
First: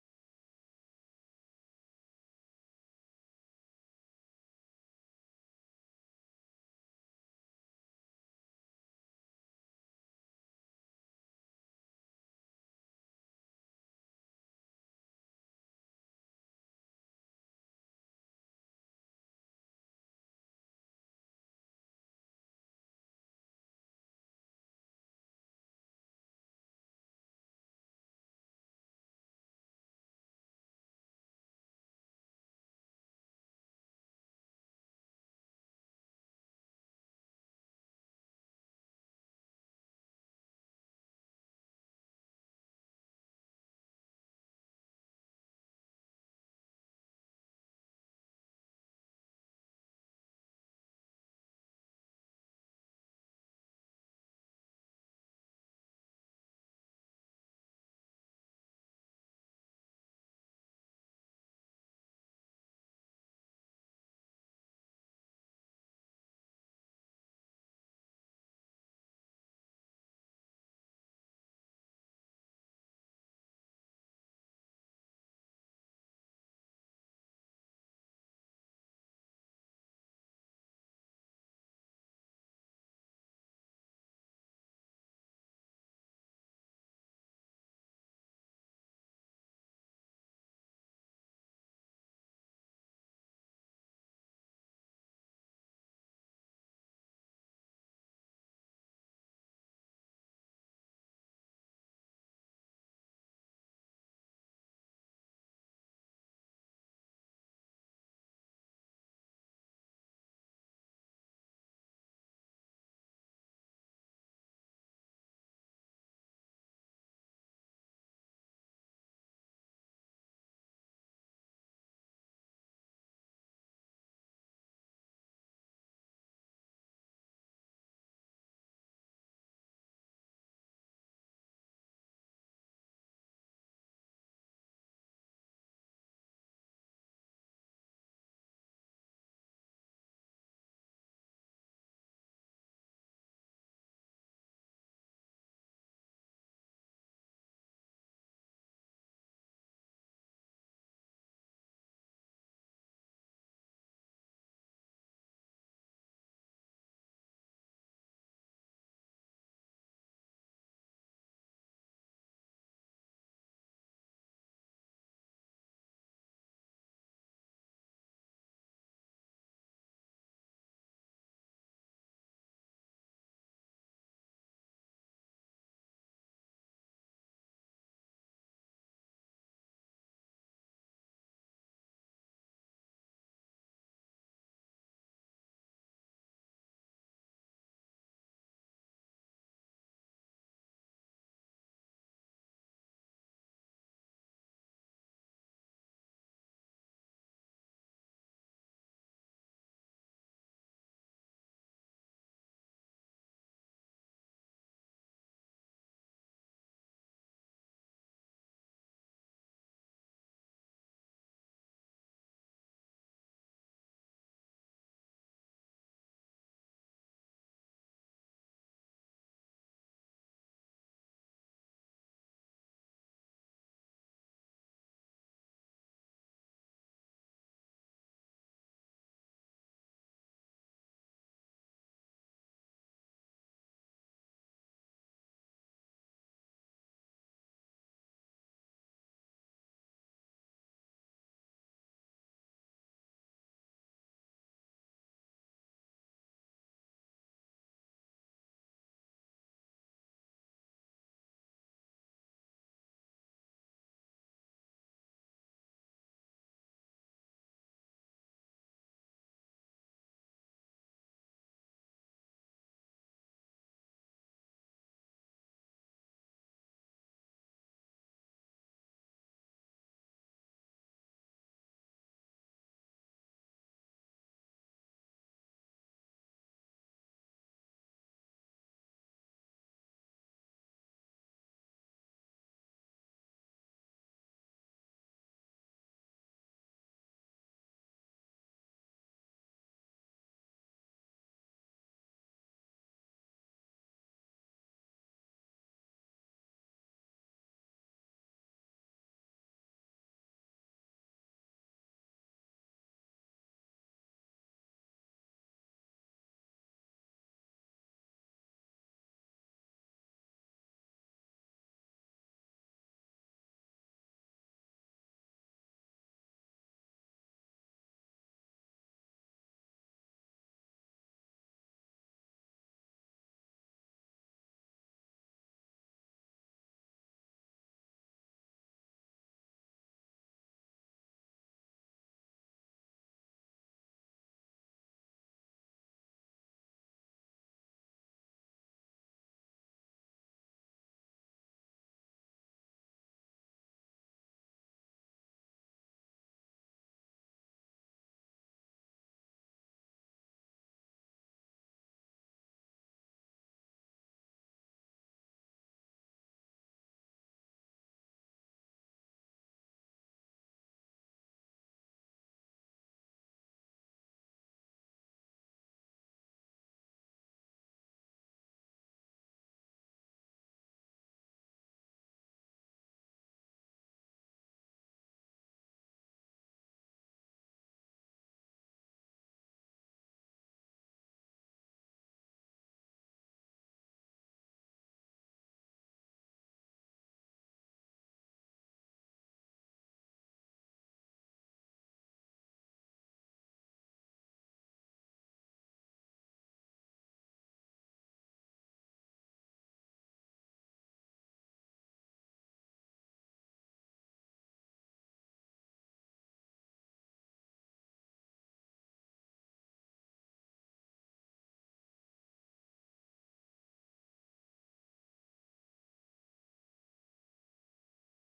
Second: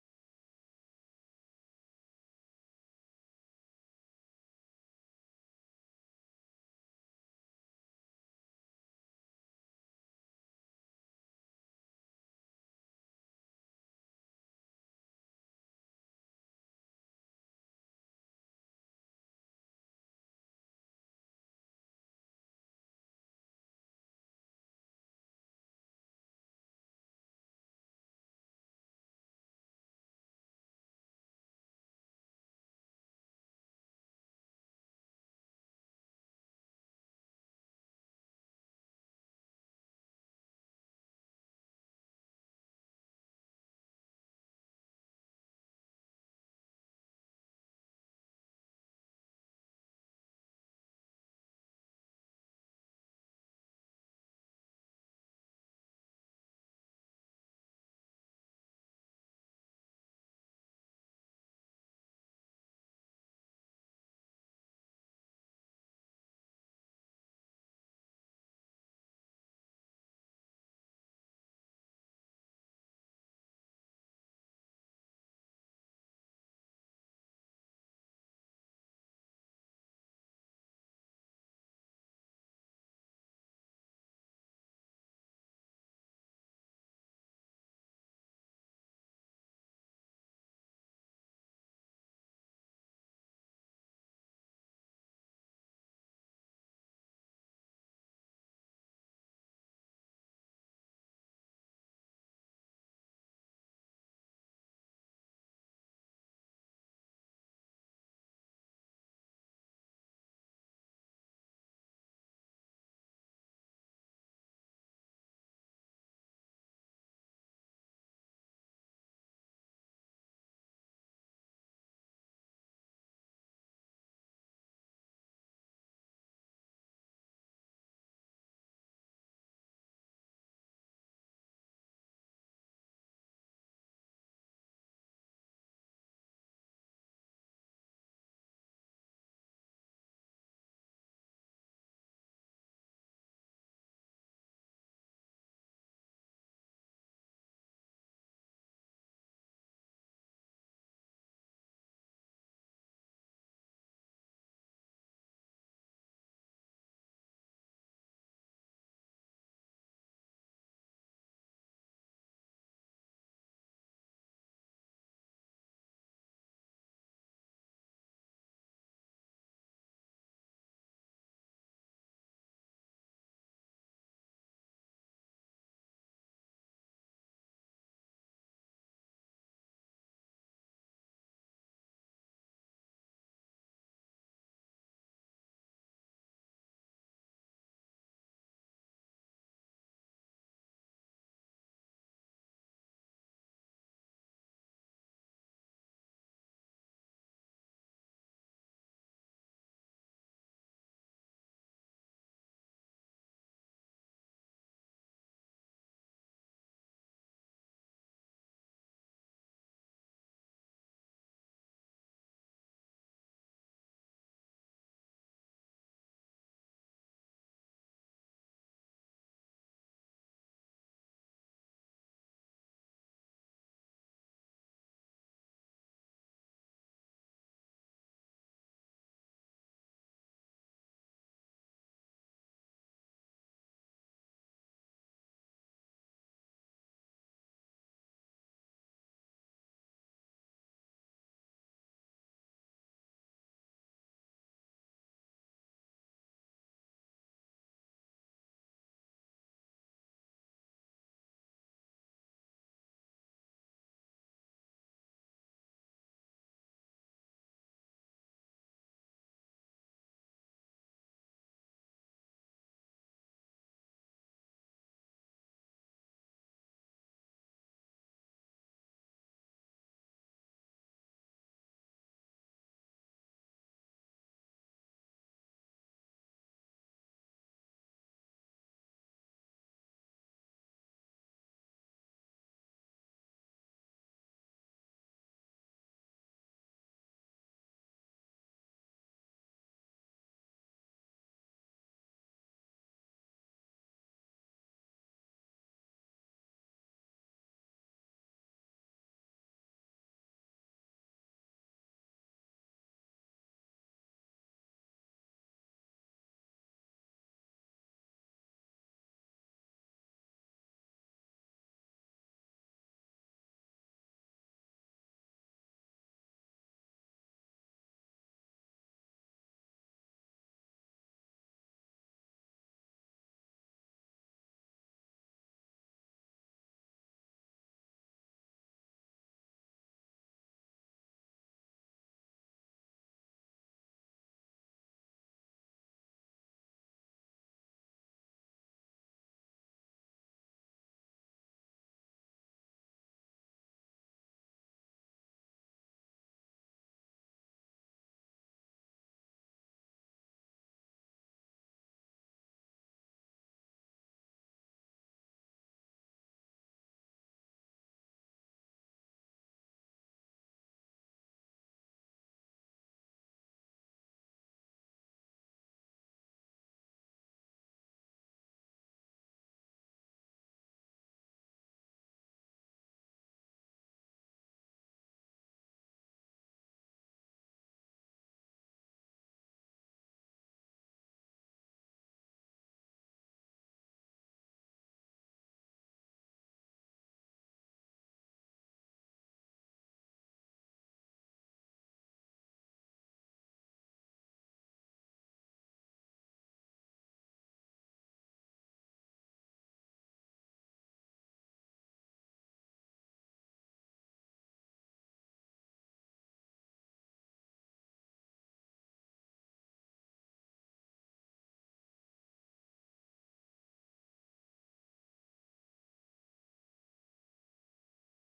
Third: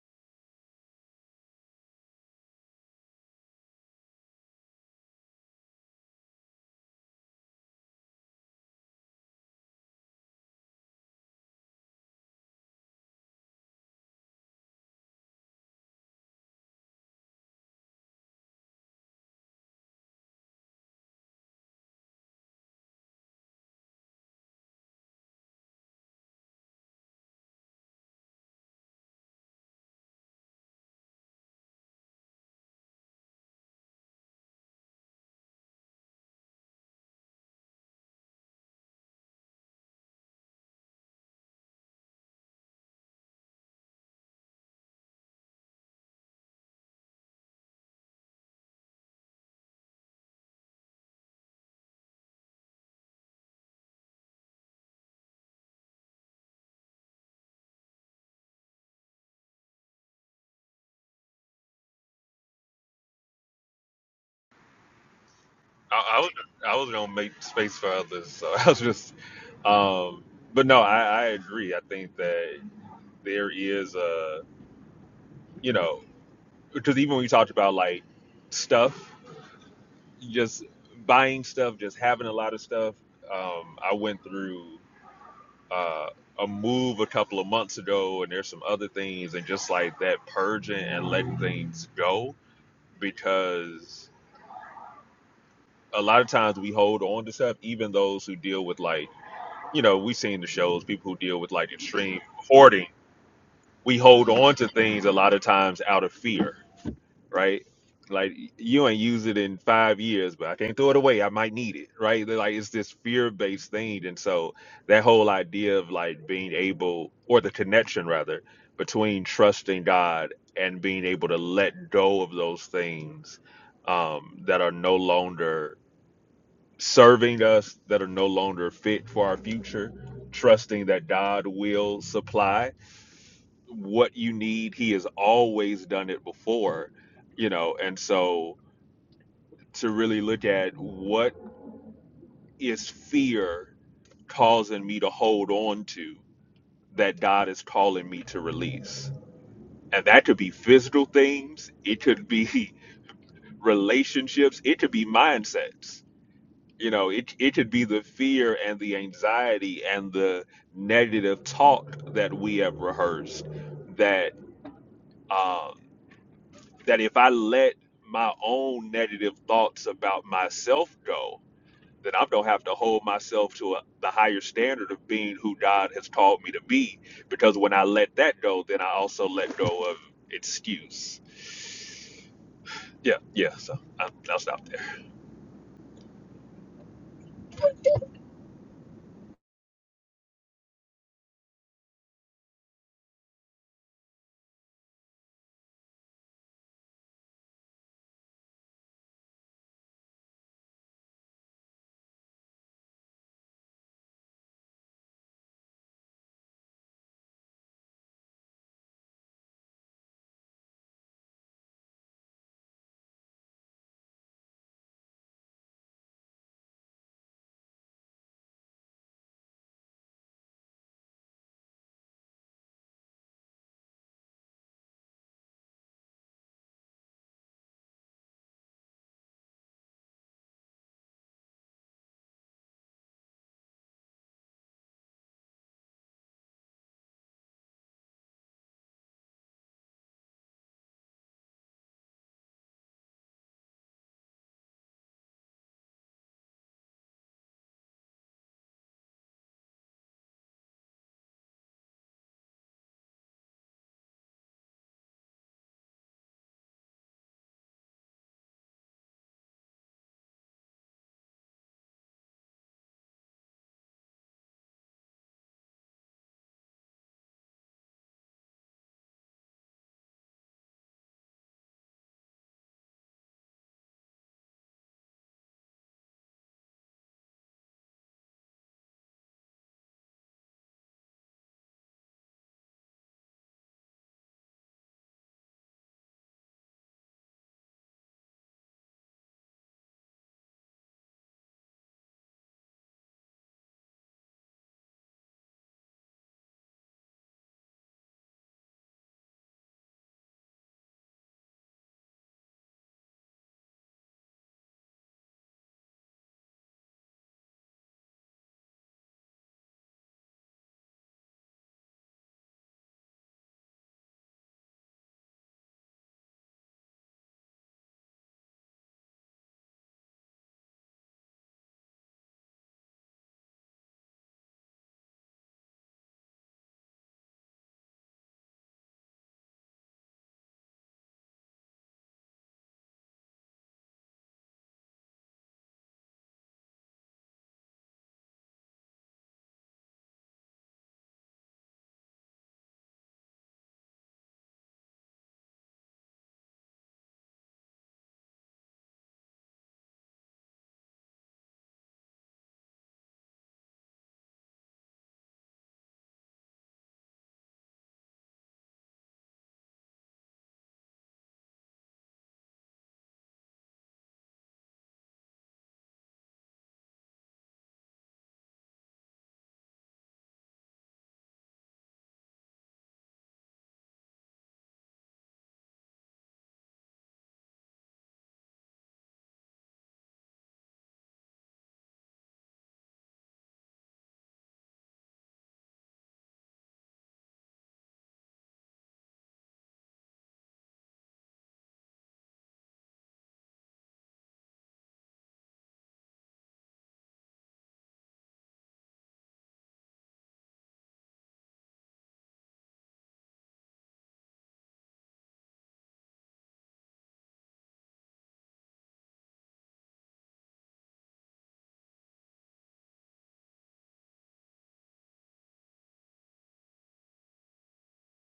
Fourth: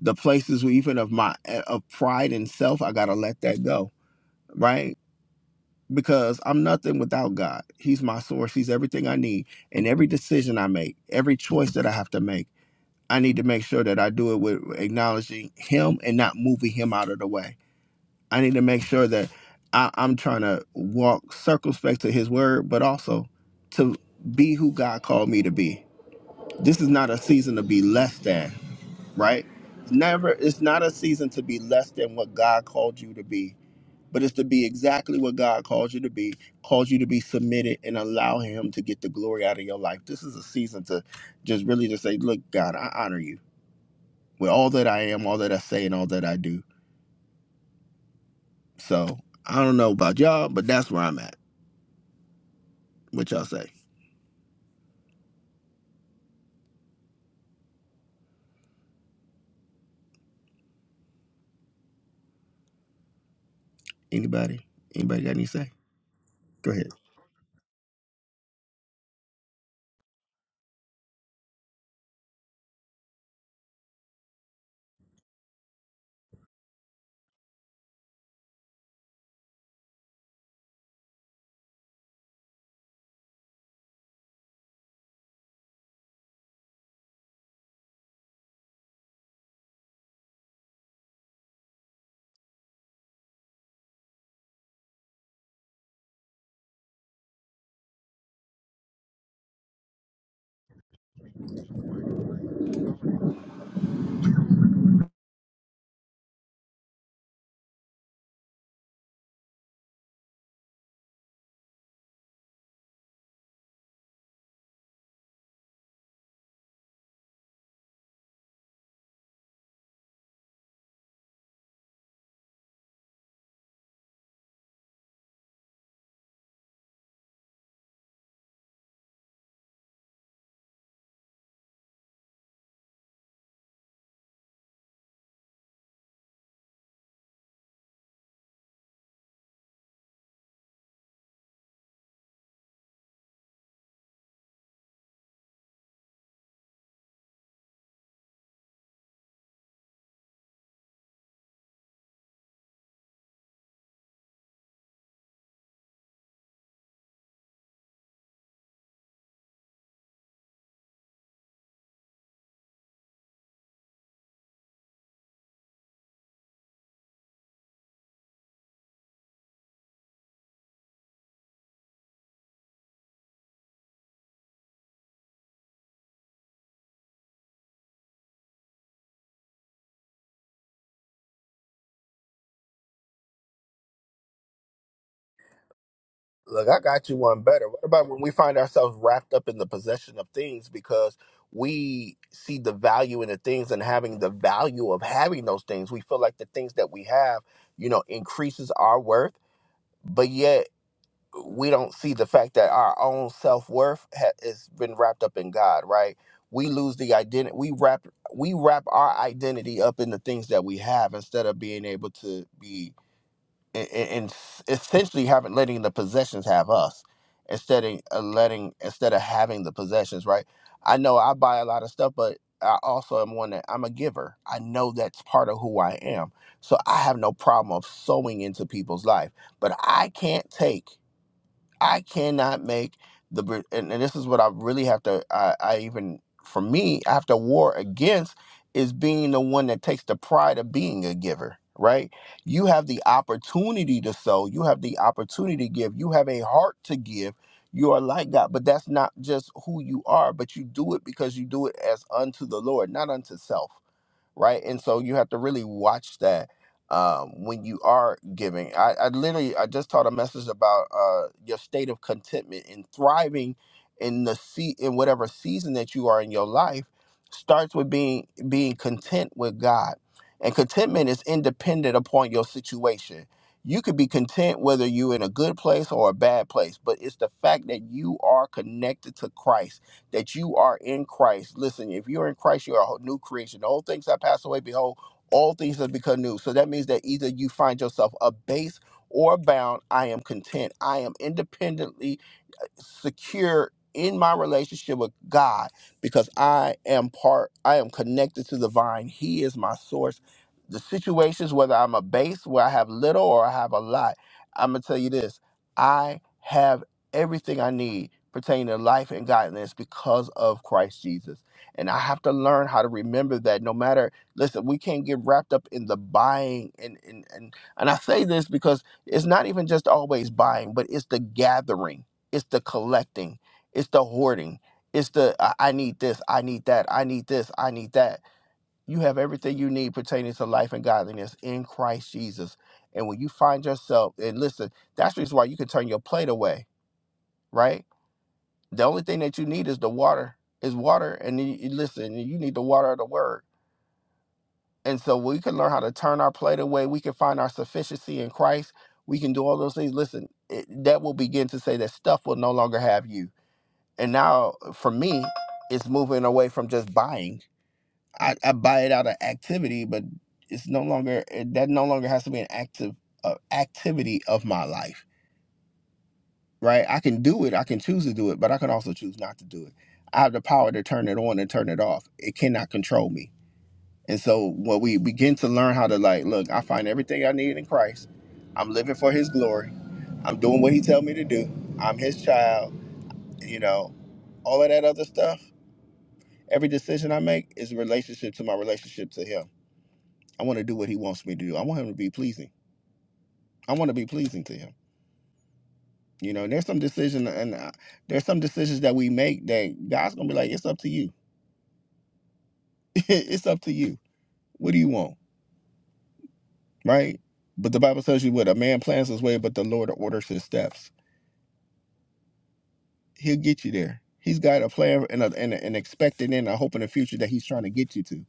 S1: The places even of my eh, of pride and self, I gotta let that go. Right. Because I'm nothing without God. He's my source. He's everything I need. And every decision I make, every choice that I have to make I need to make sure that I do it with acknowledging him and not moving him out of the way. I need to make sure that I, I'm trying to walk circumspect to his word, but also to be who God called me to be. This is not a season to be less than, right? Never, it's not a season to be less than what God called you to be, but it's to be exactly what God called you to be, called you to be submitted and allow him to get the glory out of your life. This is a season to just really just say, look, God, I honor you with all that I am, all that I say, and all that I do. So I don't know about y'all, but that's where I'm at. What y'all say? Anybody? Anybody got any say?
S3: I, I was
S1: Go
S3: I
S1: ahead.
S3: was gonna make space for others, so I was just. Um, but no, I, I agree. I think that there is a you know because even when you talked about like stuff, just buying stuff, just having a lot of stuff, um, I went through uh, a move a couple of months ago, and there's some other things, and just like that purging and letting things go, because a lot of times we hold on to stuff, even those who deal with like, you know, we've seen the shows, people who deal with like extreme hoarding, we hold on to things a lot of times out of fear right? Like you ain't use it in five years, but I can't throw it away. I might need it, right? They're Like it's this fear-based thing, and so that whole idea of like being able, or the connection rather, between trusting God and being able to let go of those things um, that are no longer serving us, that are no longer fit for our future, trusting that God will supply what you need. He has always done it before, you know, and so to really look at what is fear causing me to hold on to that God is calling me to release. And that could be physical things, it could be relationships, it could be mindsets. You know, it it could be the fear and the anxiety and the negative talk that we have rehearsed that um that if I let my own negative thoughts about myself go, then I'm gonna have to hold myself to a, the higher standard of being who God has called me to be. Because when I let that go, then I also let go of excuse. Yeah, yeah. So I, I'll stop there.
S1: Look, I got you one better. What about when we find ourselves wrapped up in the possession of things because we see the value in the things and having the value of having those things? We feel like the things that we have, you know, increases our worth, but yet we don't see the fact that our own self worth ha- has been wrapped up in God, right? We lose the identity. We wrap we wrap our identity up in the things that we have instead of being able to be and, and essentially having letting the possessions have us instead of uh, letting instead of having the possessions, right? I know I buy a lot of stuff, but I also am one that I'm a giver. I know that's part of who I am, so I have no problem of sowing into people's life, but I can't take. I cannot make the Bra- and, and this is what I really have to I, I even for me I have to war against is being the one that takes the pride of being a giver, right? You have the opportunity to sow, you have the opportunity to give, you have a heart to give. You are like God, but that's not just who you are, but you do it because you do it as unto the Lord, not unto self right? And so you have to really watch that um, when you are giving. I, I literally I just taught a message about uh, your state of contentment and thriving in the sea in whatever season that you are in your life starts with being being content with God. And contentment is independent upon your situation. You could be content whether you're in a good place or a bad place, but it's the fact that you are connected to Christ that you are in Christ. Listen, if you're in Christ, you're a new creation. The whole things that pass away, behold, all things have become new. So that means that either you find yourself abased or bound. I am content. I am independently secure in my relationship with God because I am part, I am connected to the vine. He is my source. The situations, whether I'm a base where I have little or I have a lot, I'm going to tell you this I have everything I need pertaining to life and godliness because of Christ Jesus. And I have to learn how to remember that no matter, listen, we can't get wrapped up in the buying. And, and, and, and I say this because it's not even just always buying, but it's the gathering it's the collecting. It's the hoarding. It's the I, I need this. I need that. I need this. I need that. You have everything you need pertaining to life and godliness in Christ Jesus. And when you find yourself, and listen, that's the reason why you can turn your plate away, right? The only thing that you need is the water, is water. And you, you- listen, you need the water of the word. And so we can learn how to turn our plate away. We can find our sufficiency in Christ. We can do all those things. Listen, it, that will begin to say that stuff will no longer have you And now for me, it's moving away from just buying. I, I buy it out of activity, but it's no longer it- that no longer has to be an active uh, activity of my life, right? I can do it, I can choose to do it, but I can also choose not to do it. I have the power to turn it on and turn it off. It cannot control me. And so when we begin to learn how to like, look, I find everything I need in Christ. I'm living for his glory. I'm doing what he tell me to do. I'm his child, you know, all of that other stuff Every decision I make is a relationship to my relationship to him. I want to do what he wants me to do. I want him to be pleasing. I want to be pleasing to him. You know, there's some decision and uh, there's some decisions that we make that God's gonna be like, it's up to you. it's up to you. What do you want, right? But the Bible tells you what a man plans his way, but the Lord orders his steps. He'll get you there. He's got a plan and, a, and, a, and expecting and a hope in the future that he's trying to get you to.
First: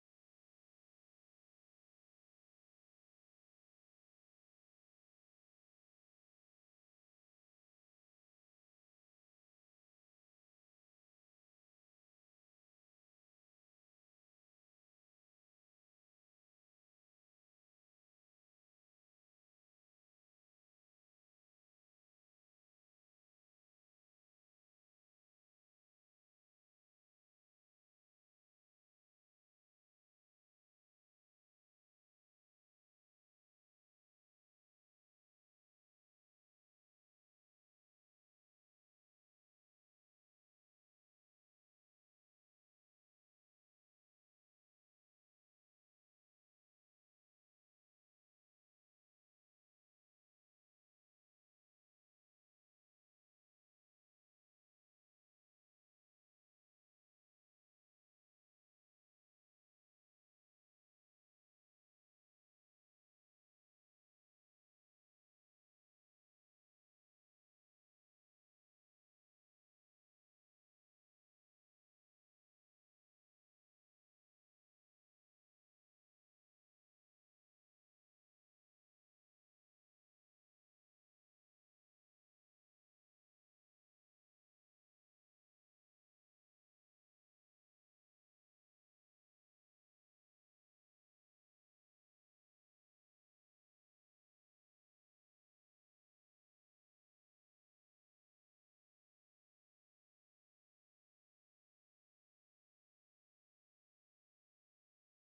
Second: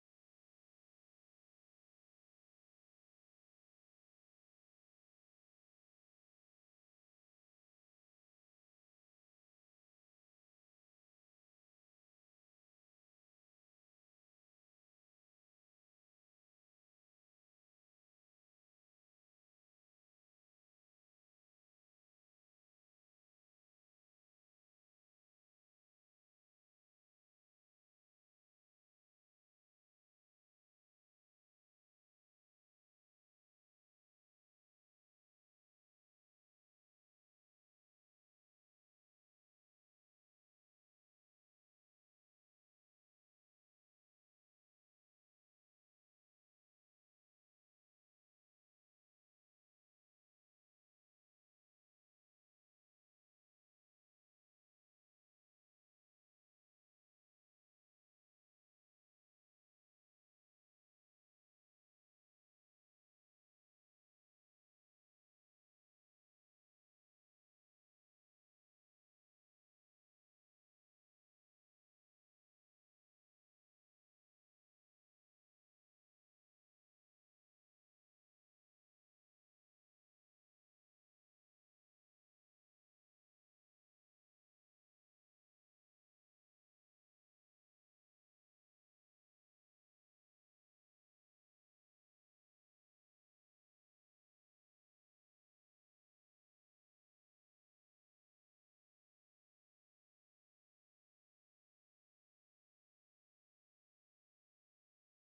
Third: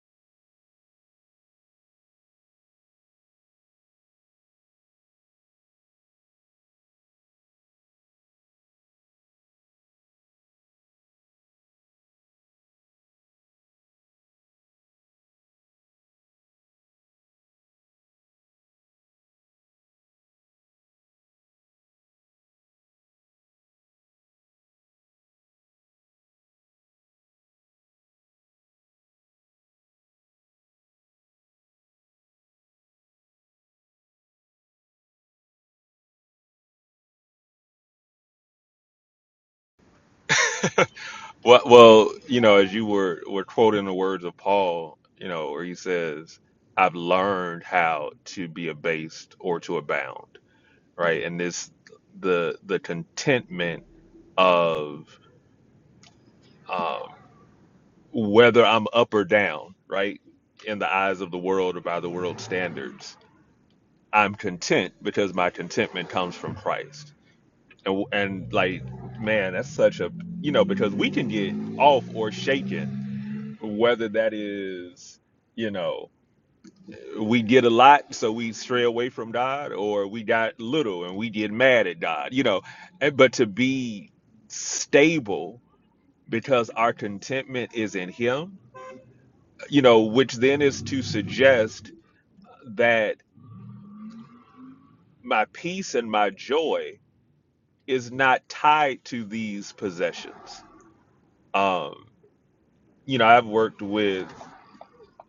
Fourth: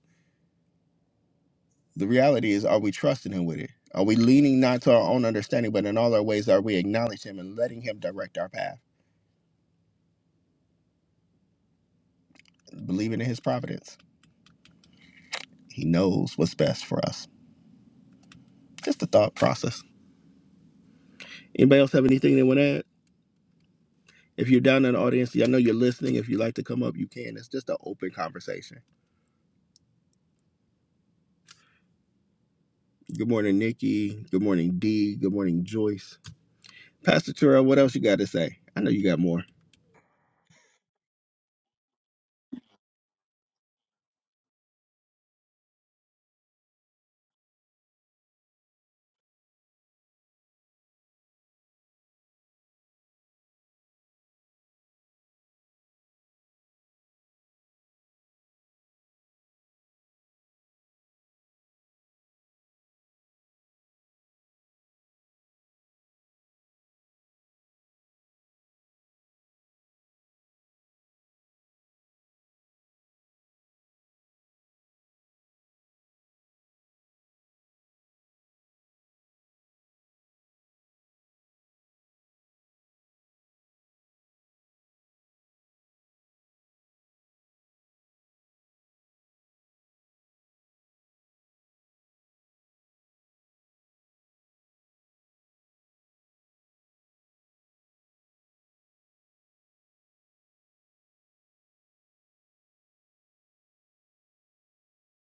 S1: The reality is, are we trusting him with it? Are we leaning not to our own understanding, but in all our ways, are we acknowledging him and letting him direct our path? Believing in his providence. He knows what's best for us. Just the thought process. Anybody else have anything they want to add? If you're down in the audience, I know you're listening. If you'd like to come up, you can. It's just an open conversation. Good morning, Nikki. Good morning, Dee. Good morning, Joyce. Pastor Terrell, what else you got to say? I know you got more.
S3: Well, well, you know, as you were were quoting the words of Paul, you know, where he says, "I've learned how to be abased or to abound," right? And this the the contentment of um, whether I'm up or down, right? In the eyes of the world or by the world standards, I'm content because my contentment comes from Christ. And, and like, man, that's such a, you know, because we can get off or shaken, whether that is, you know, we get a lot, so we stray away from God, or we got little and we get mad at God, you know. And, but to be stable because our contentment is in Him you know, which then is to suggest that my peace and my joy is not tied to these possessions. Um, you know, I've worked with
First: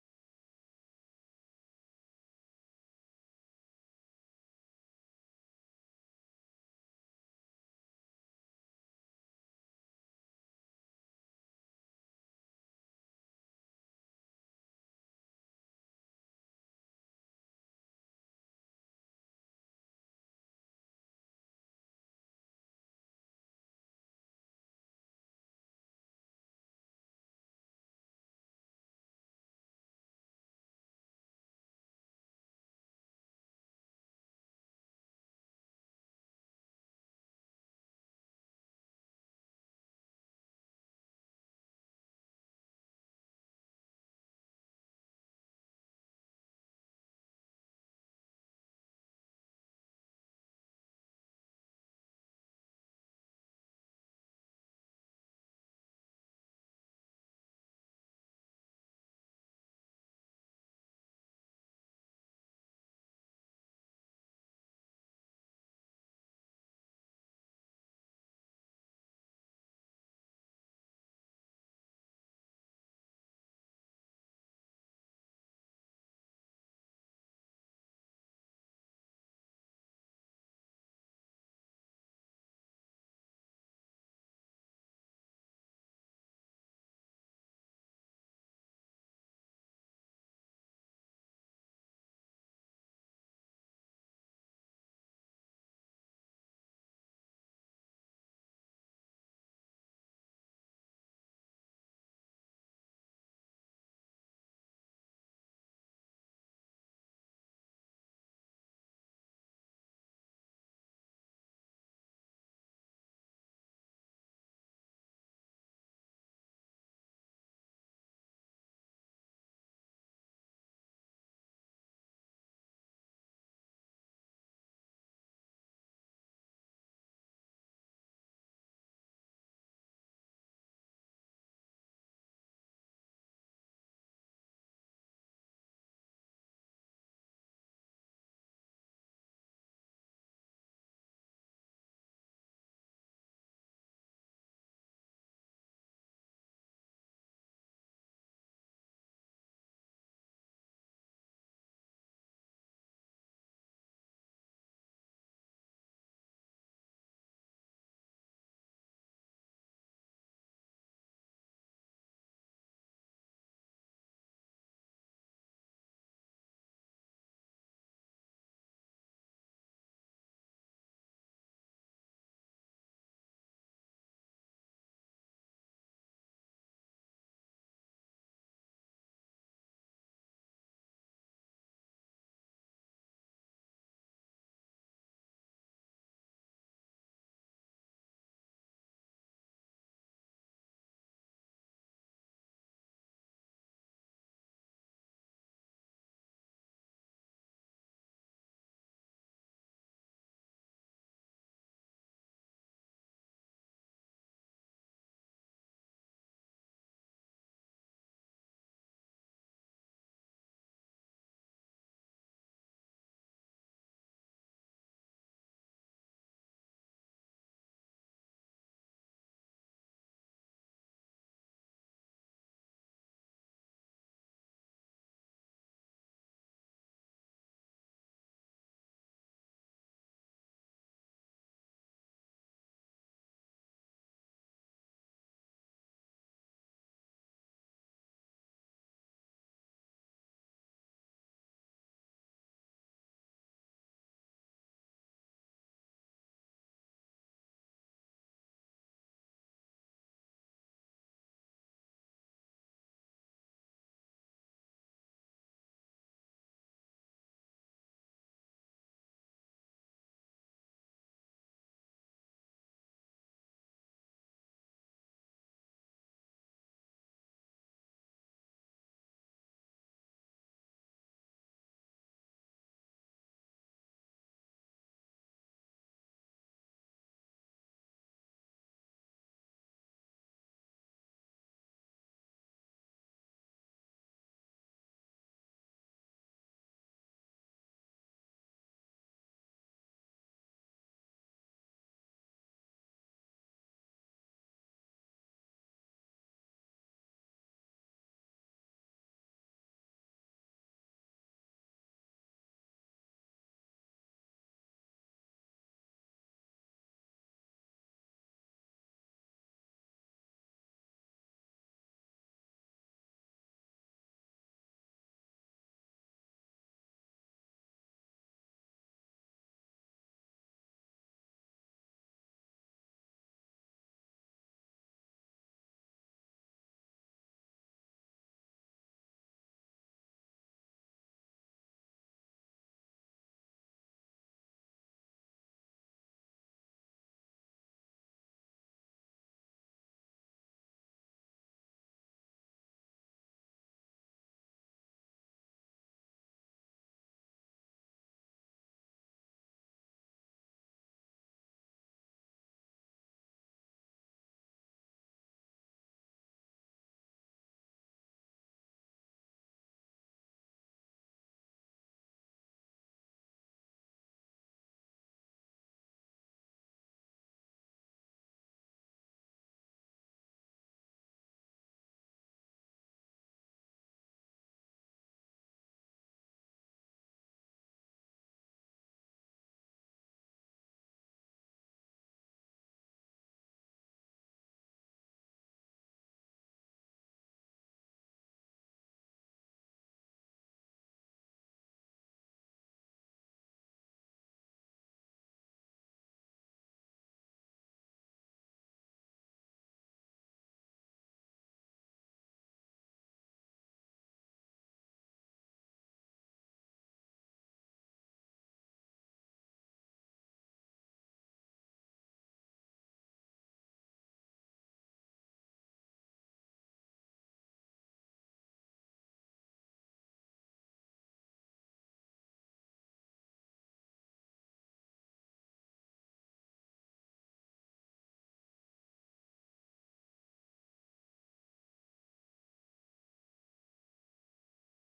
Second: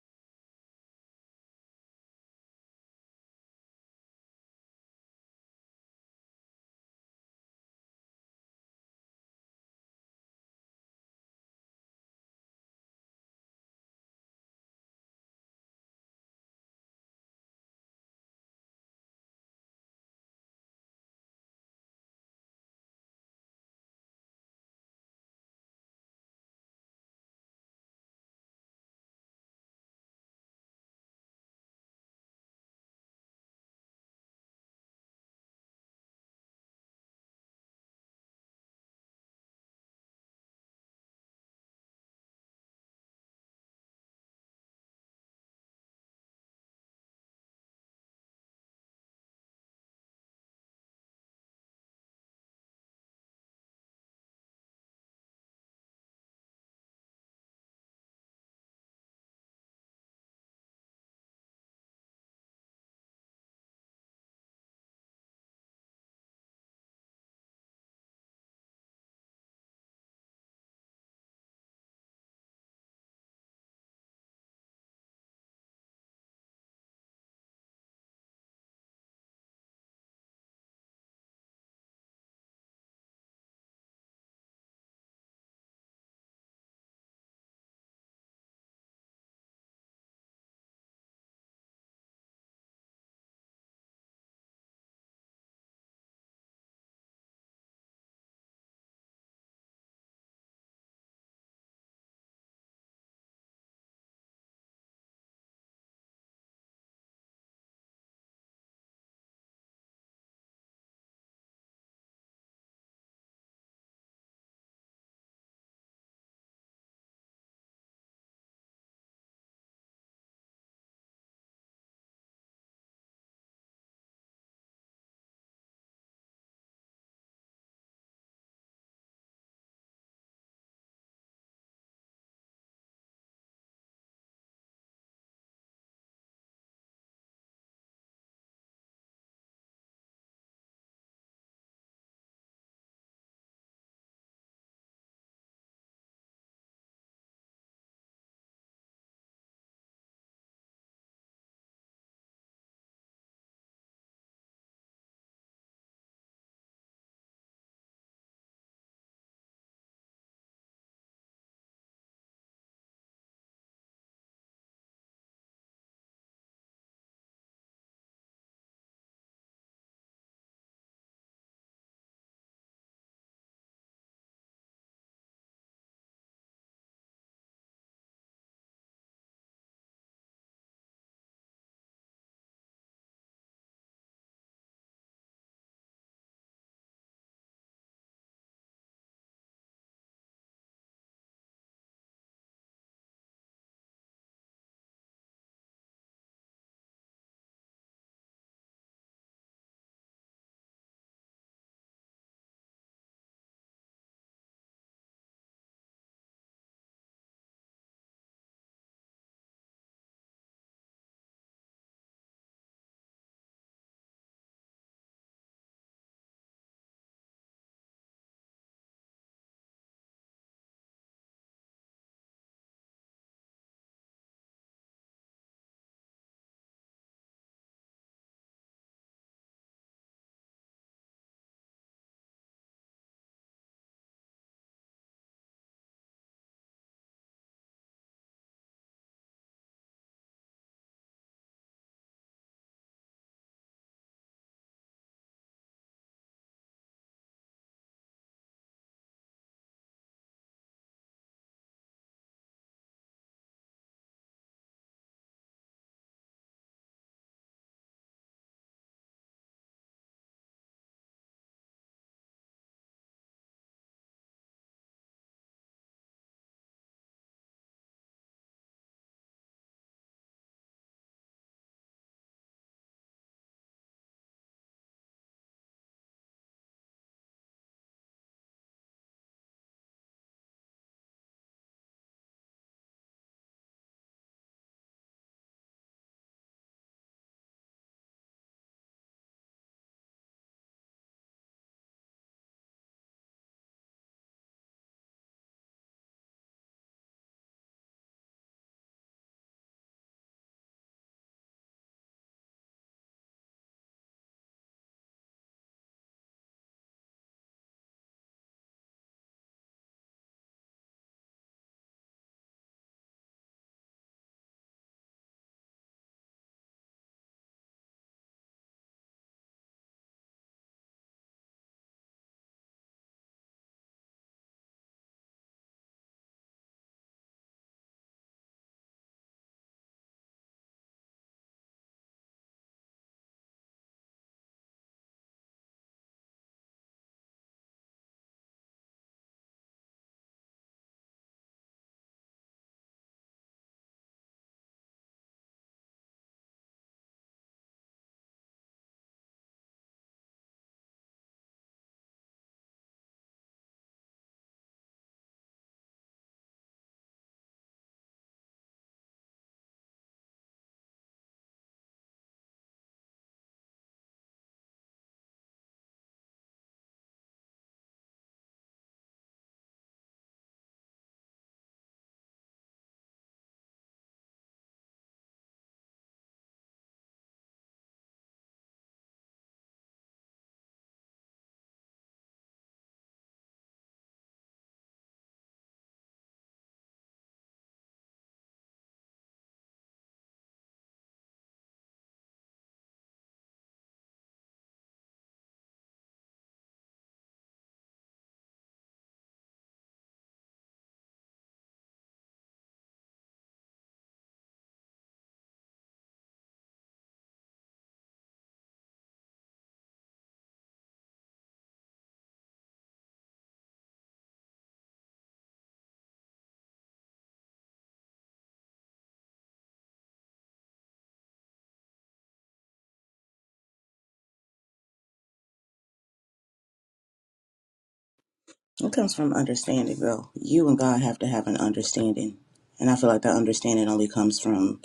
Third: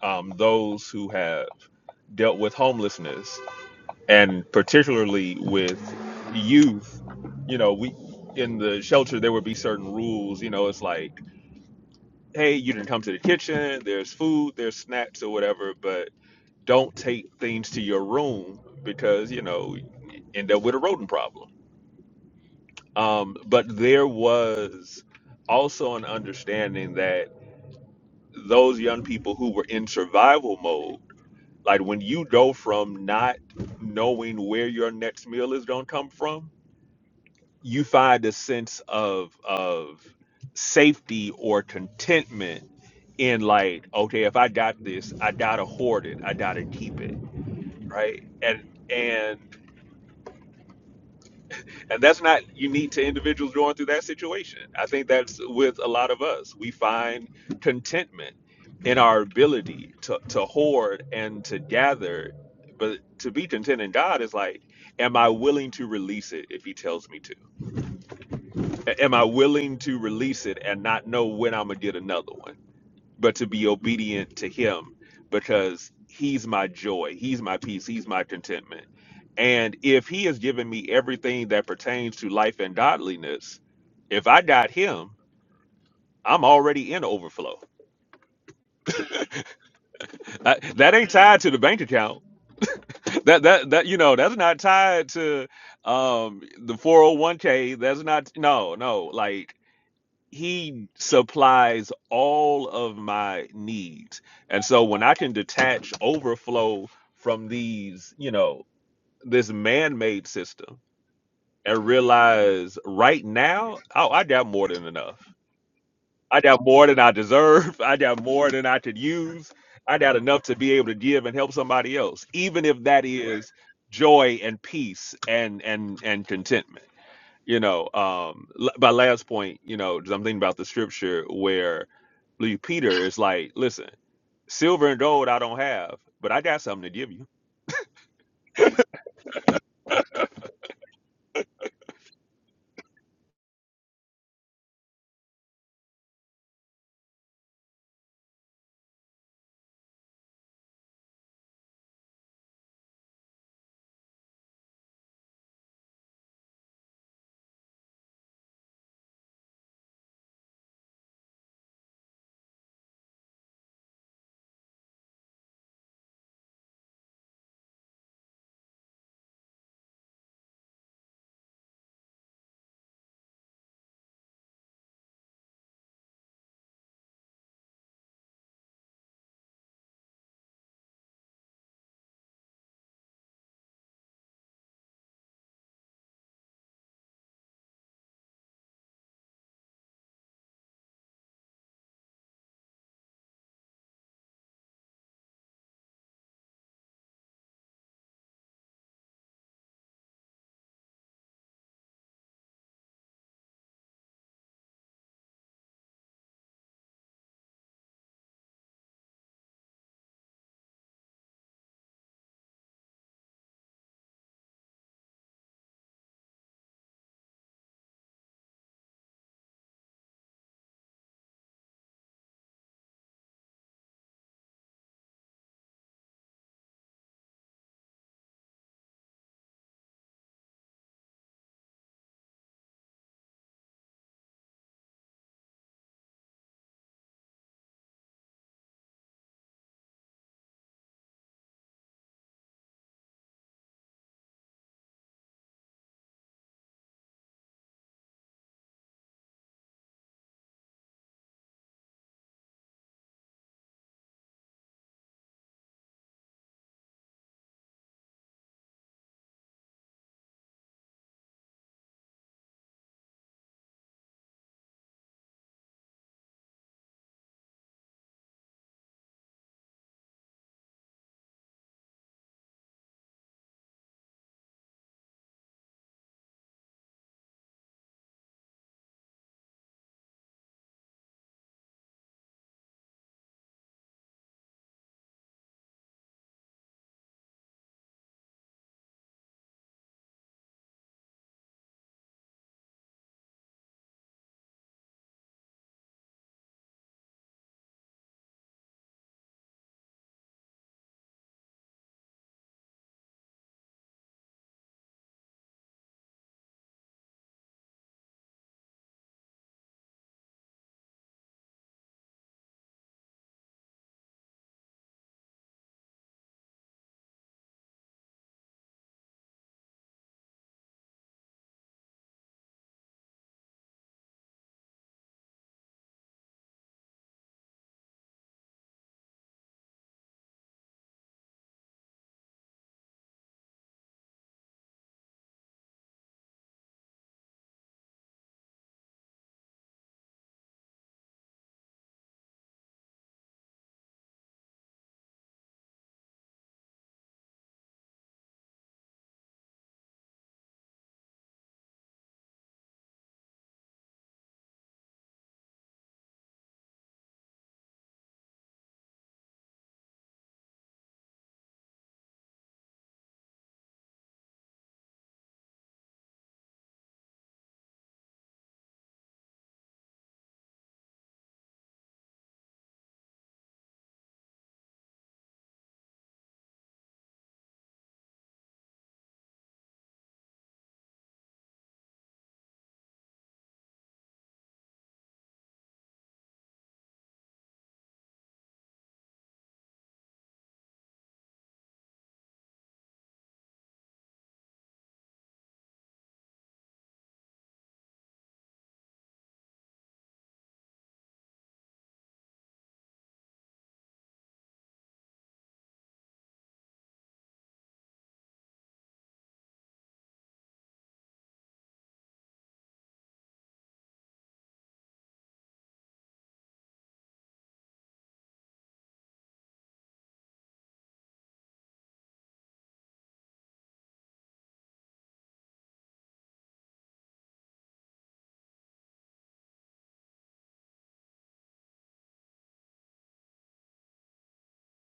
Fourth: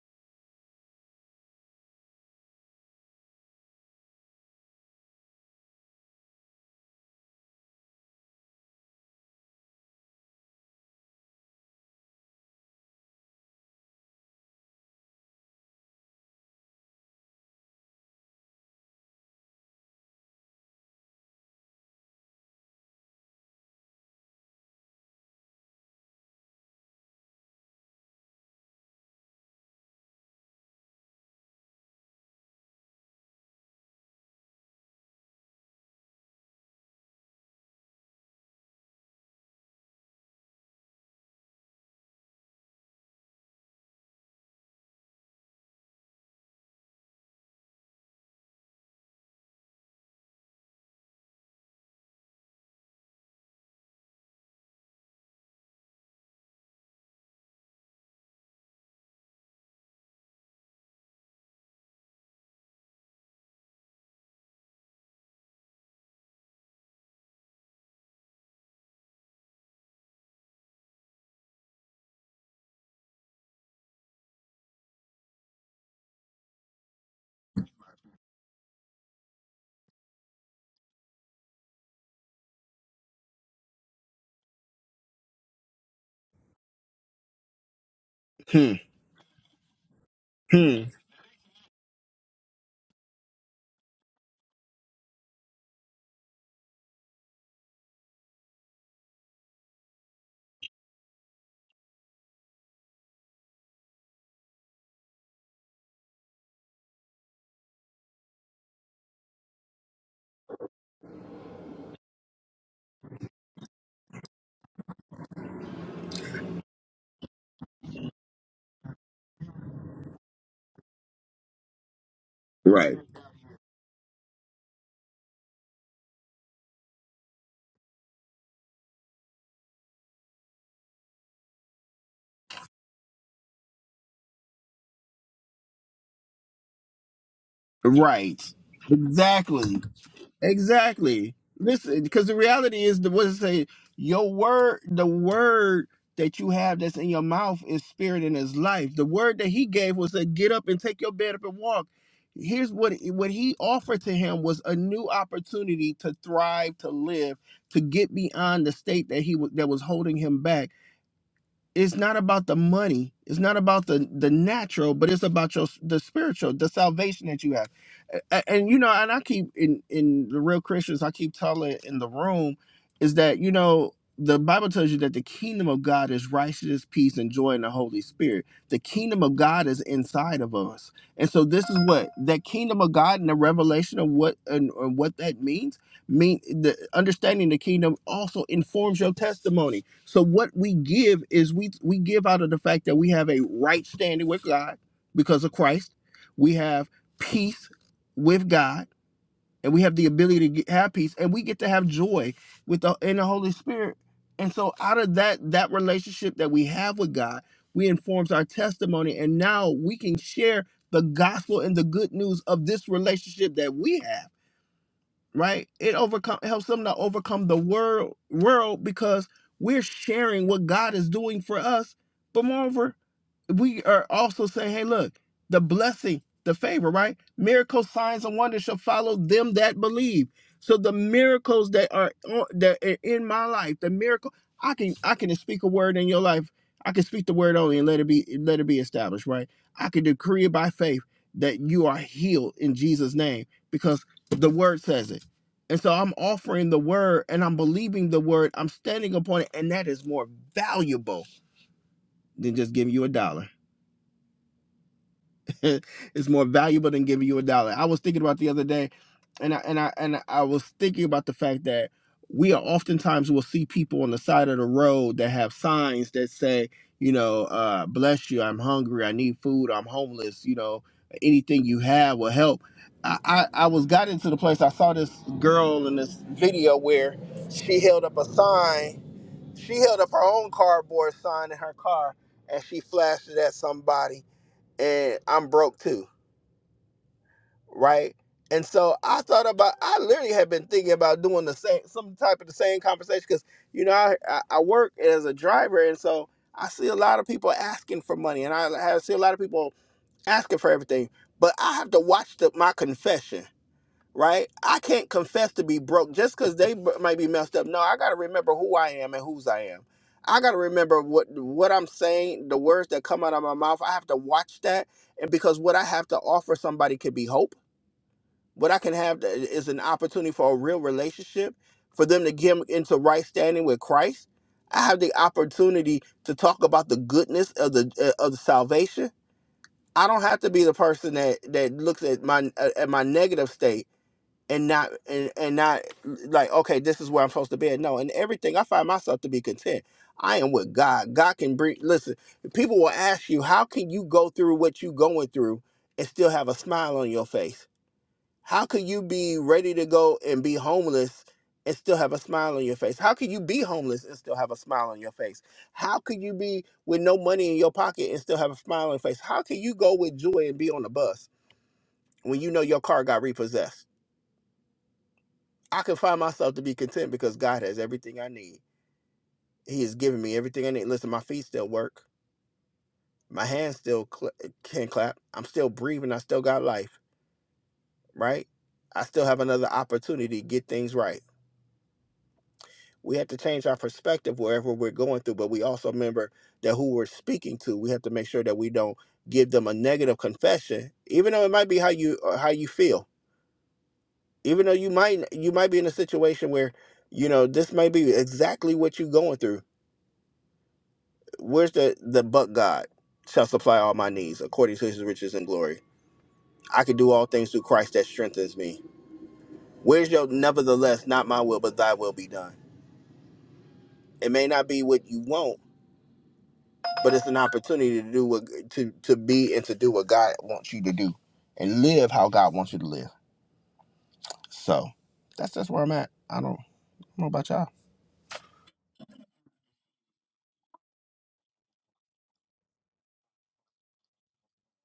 S3: um, those who have dealt with homelessness and particularly with youth. You know, we in the shelter, there would be certain rules. You know, it's like, hey, you didn't come to the kitchen, there's food, there's snacks or whatever, but don't take things to your room because, you know, end up with a rodent problem. Um, but there was also an understanding that those young people who were in survival mode, like when you go from not knowing where your next meal is going to come from, you find a sense of of safety or contentment in like, okay, if I got this, I gotta hoard it, I gotta keep it, right? And and And that's not unique to individuals going through that situation. I think that's with a lot of us. We find contentment in our ability to, to hoard and to gather. But to be content in God is like, am I willing to release it if He tells me to? A- Am I willing to release it and not know when I'm going to get another one? but to be obedient to him because he's my joy, he's my peace, he's my contentment. And if he has given me everything that pertains to life and godliness, if I got him, I'm already in overflow.
S1: Hmm.
S3: That,
S1: Hmm.
S3: that ain't tied to the bank account. That that that you know, that's not tied to um the 401k. That's not no, no. Like he supplies all of my needs. And so when I can detach overflow from these, you know, this man-made system and realize right now, oh, I got more than enough. I got more than I deserve. I got more than I could use. I got enough to be able to give and help somebody else, even if
S1: Right.
S3: that is joy and peace and and and contentment you know um l- my last point you know 'cause i'm thinking about the scripture where Lee peter is like listen silver and gold i don't have but i got something to give you
S1: Right. Exactly. Exactly. Listen, because the reality is the what does it say, your word, the word that you have that's in your mouth is spirit and is life. The word that he gave was to get up and take your bed up and walk. Here's what what he offered to him was a new opportunity to thrive, to live, to get beyond the state that he was that was holding him back it's not about the money it's not about the the natural but it's about your s- the spiritual the salvation that you have A- a- and, you know and i keep in in the real christians i keep telling in the room is that you know the bible tells you that the kingdom of god is righteousness peace and joy in the holy spirit the kingdom of god is inside of us and so this is what that kingdom of god and the revelation of what and, and what that means mean the understanding the kingdom also informs your testimony so what we give is we we give out of the fact that we have a right standing with God because of Christ. We have peace with God, and we have the ability to get, have peace, and we get to have joy with the in the Holy Spirit. And so out of that that relationship that we have with God, we informs our testimony, and now we can share the gospel and the good news of this relationship that we have right? It overcome it helps them to overcome the world world because we're sharing what God is doing for us. But moreover, we are also saying, hey, look, the blessing, the favor, right? Miracles, signs, and wonders shall follow them that believe. So the miracles that are on- that are in my life, the miracle, I can I can speak a word in your life. I can speak the word only and let it be let it be established, right? I can decree it by faith that you are healed in Jesus' name because the word says it. And so I'm offering the word and I'm believing the word. I'm standing upon it, and that is more valuable than just giving you a dollar. it's more valuable than giving you a dollar. I was thinking about the other day, and I and I and I was thinking about the fact that we are oftentimes will see people on the side of the road that have signs that say, you know, uh, bless you, I'm hungry, I need food, I'm homeless, you know, anything you have will help. I, I, I was got into the place I saw this girl in this video where she held up a sign, she held up her own cardboard sign in her car and she flashed it at somebody and I'm broke too right? And so I thought about, I literally had been thinking about doing the same, some type of the same conversation because, you know, I, I I work as a driver. And so I see a lot of people asking for money and I, I see a lot of people asking for everything, but I have to watch the, my confession, right? I can't confess to be broke just because they b- might be messed up. No, I got to remember who I am and whose I am. I got to remember what, what I'm saying, the words that come out of my mouth. I have to watch that. And because what I have to offer somebody could be hope what I can have is an opportunity for a real relationship, for them to get into right standing with Christ. I have the opportunity to talk about the goodness of the uh, of the salvation. I don't have to be the person that that looks at my uh, at my negative state and not and, and not like okay, this is where I'm supposed to be. No, and everything I find myself to be content. I am with God. God can bring. Listen, people will ask you, how can you go through what you are going through and still have a smile on your face? How could you be ready to go and be homeless and still have a smile on your face? How could you be homeless and still have a smile on your face? How could you be with no money in your pocket and still have a smile on your face? How can you go with joy and be on the bus when you know your car got repossessed? I can find myself to be content because God has everything I need. He has given me everything I need. Listen, my feet still work. My hands still cl- can clap. I'm still breathing. I still got life, right? I still have another opportunity to get things right we have to change our perspective wherever we're going through but we also remember that who we're speaking to we have to make sure that we don't give them a negative confession even though it might be how you uh, how you feel even though you might you might be in a situation where you know this may be exactly what you're going through where's the the but god shall supply all my needs according to his riches and glory i can do all things through christ that strengthens me where's your nevertheless not my will but thy will be done it may not be what you want but it's an opportunity to do what to to be and to do what God wants you to do, and live how God wants you to live. So that's that's where I'm at. I don't, I don't know about y'all.
S2: It comes from understanding, though. You and God have to have an understanding. And I feel like that understanding only comes from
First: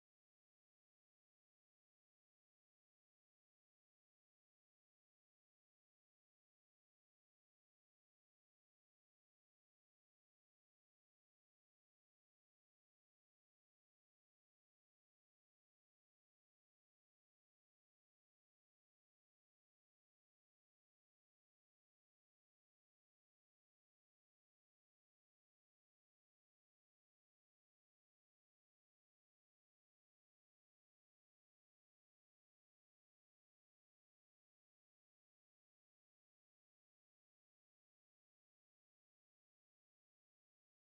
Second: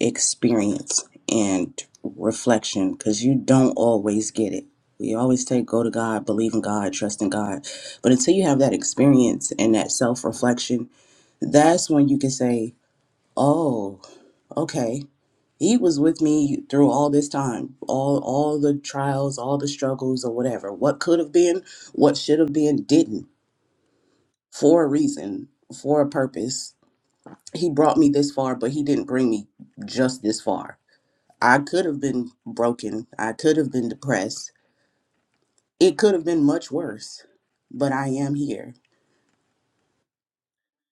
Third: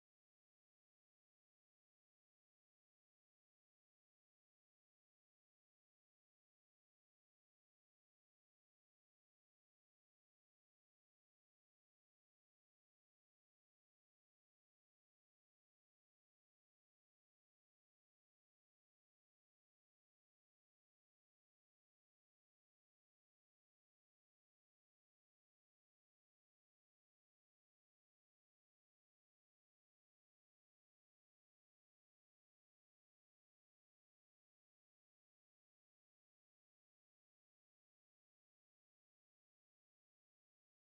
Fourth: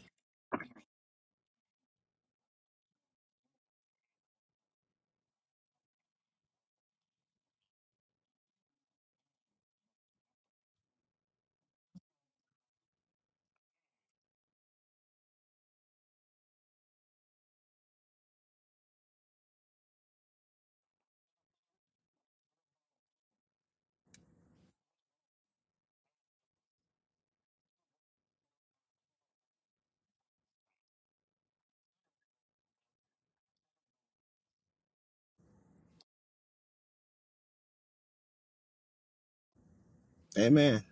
S2: experience and reflection because you don't always get it. We always say, go to God, believe in God, trust in God. But until you have that experience and that self reflection that's when you can say, "Oh, okay, he was with me through all this time, all all the trials, all the struggles, or whatever. What could have been, what should have been, didn't for a reason, for a purpose. He brought me this far, but he didn't bring me just this far. I could have been broken. I could have been depressed. It could have been much worse, but I am here.
S1: Amen.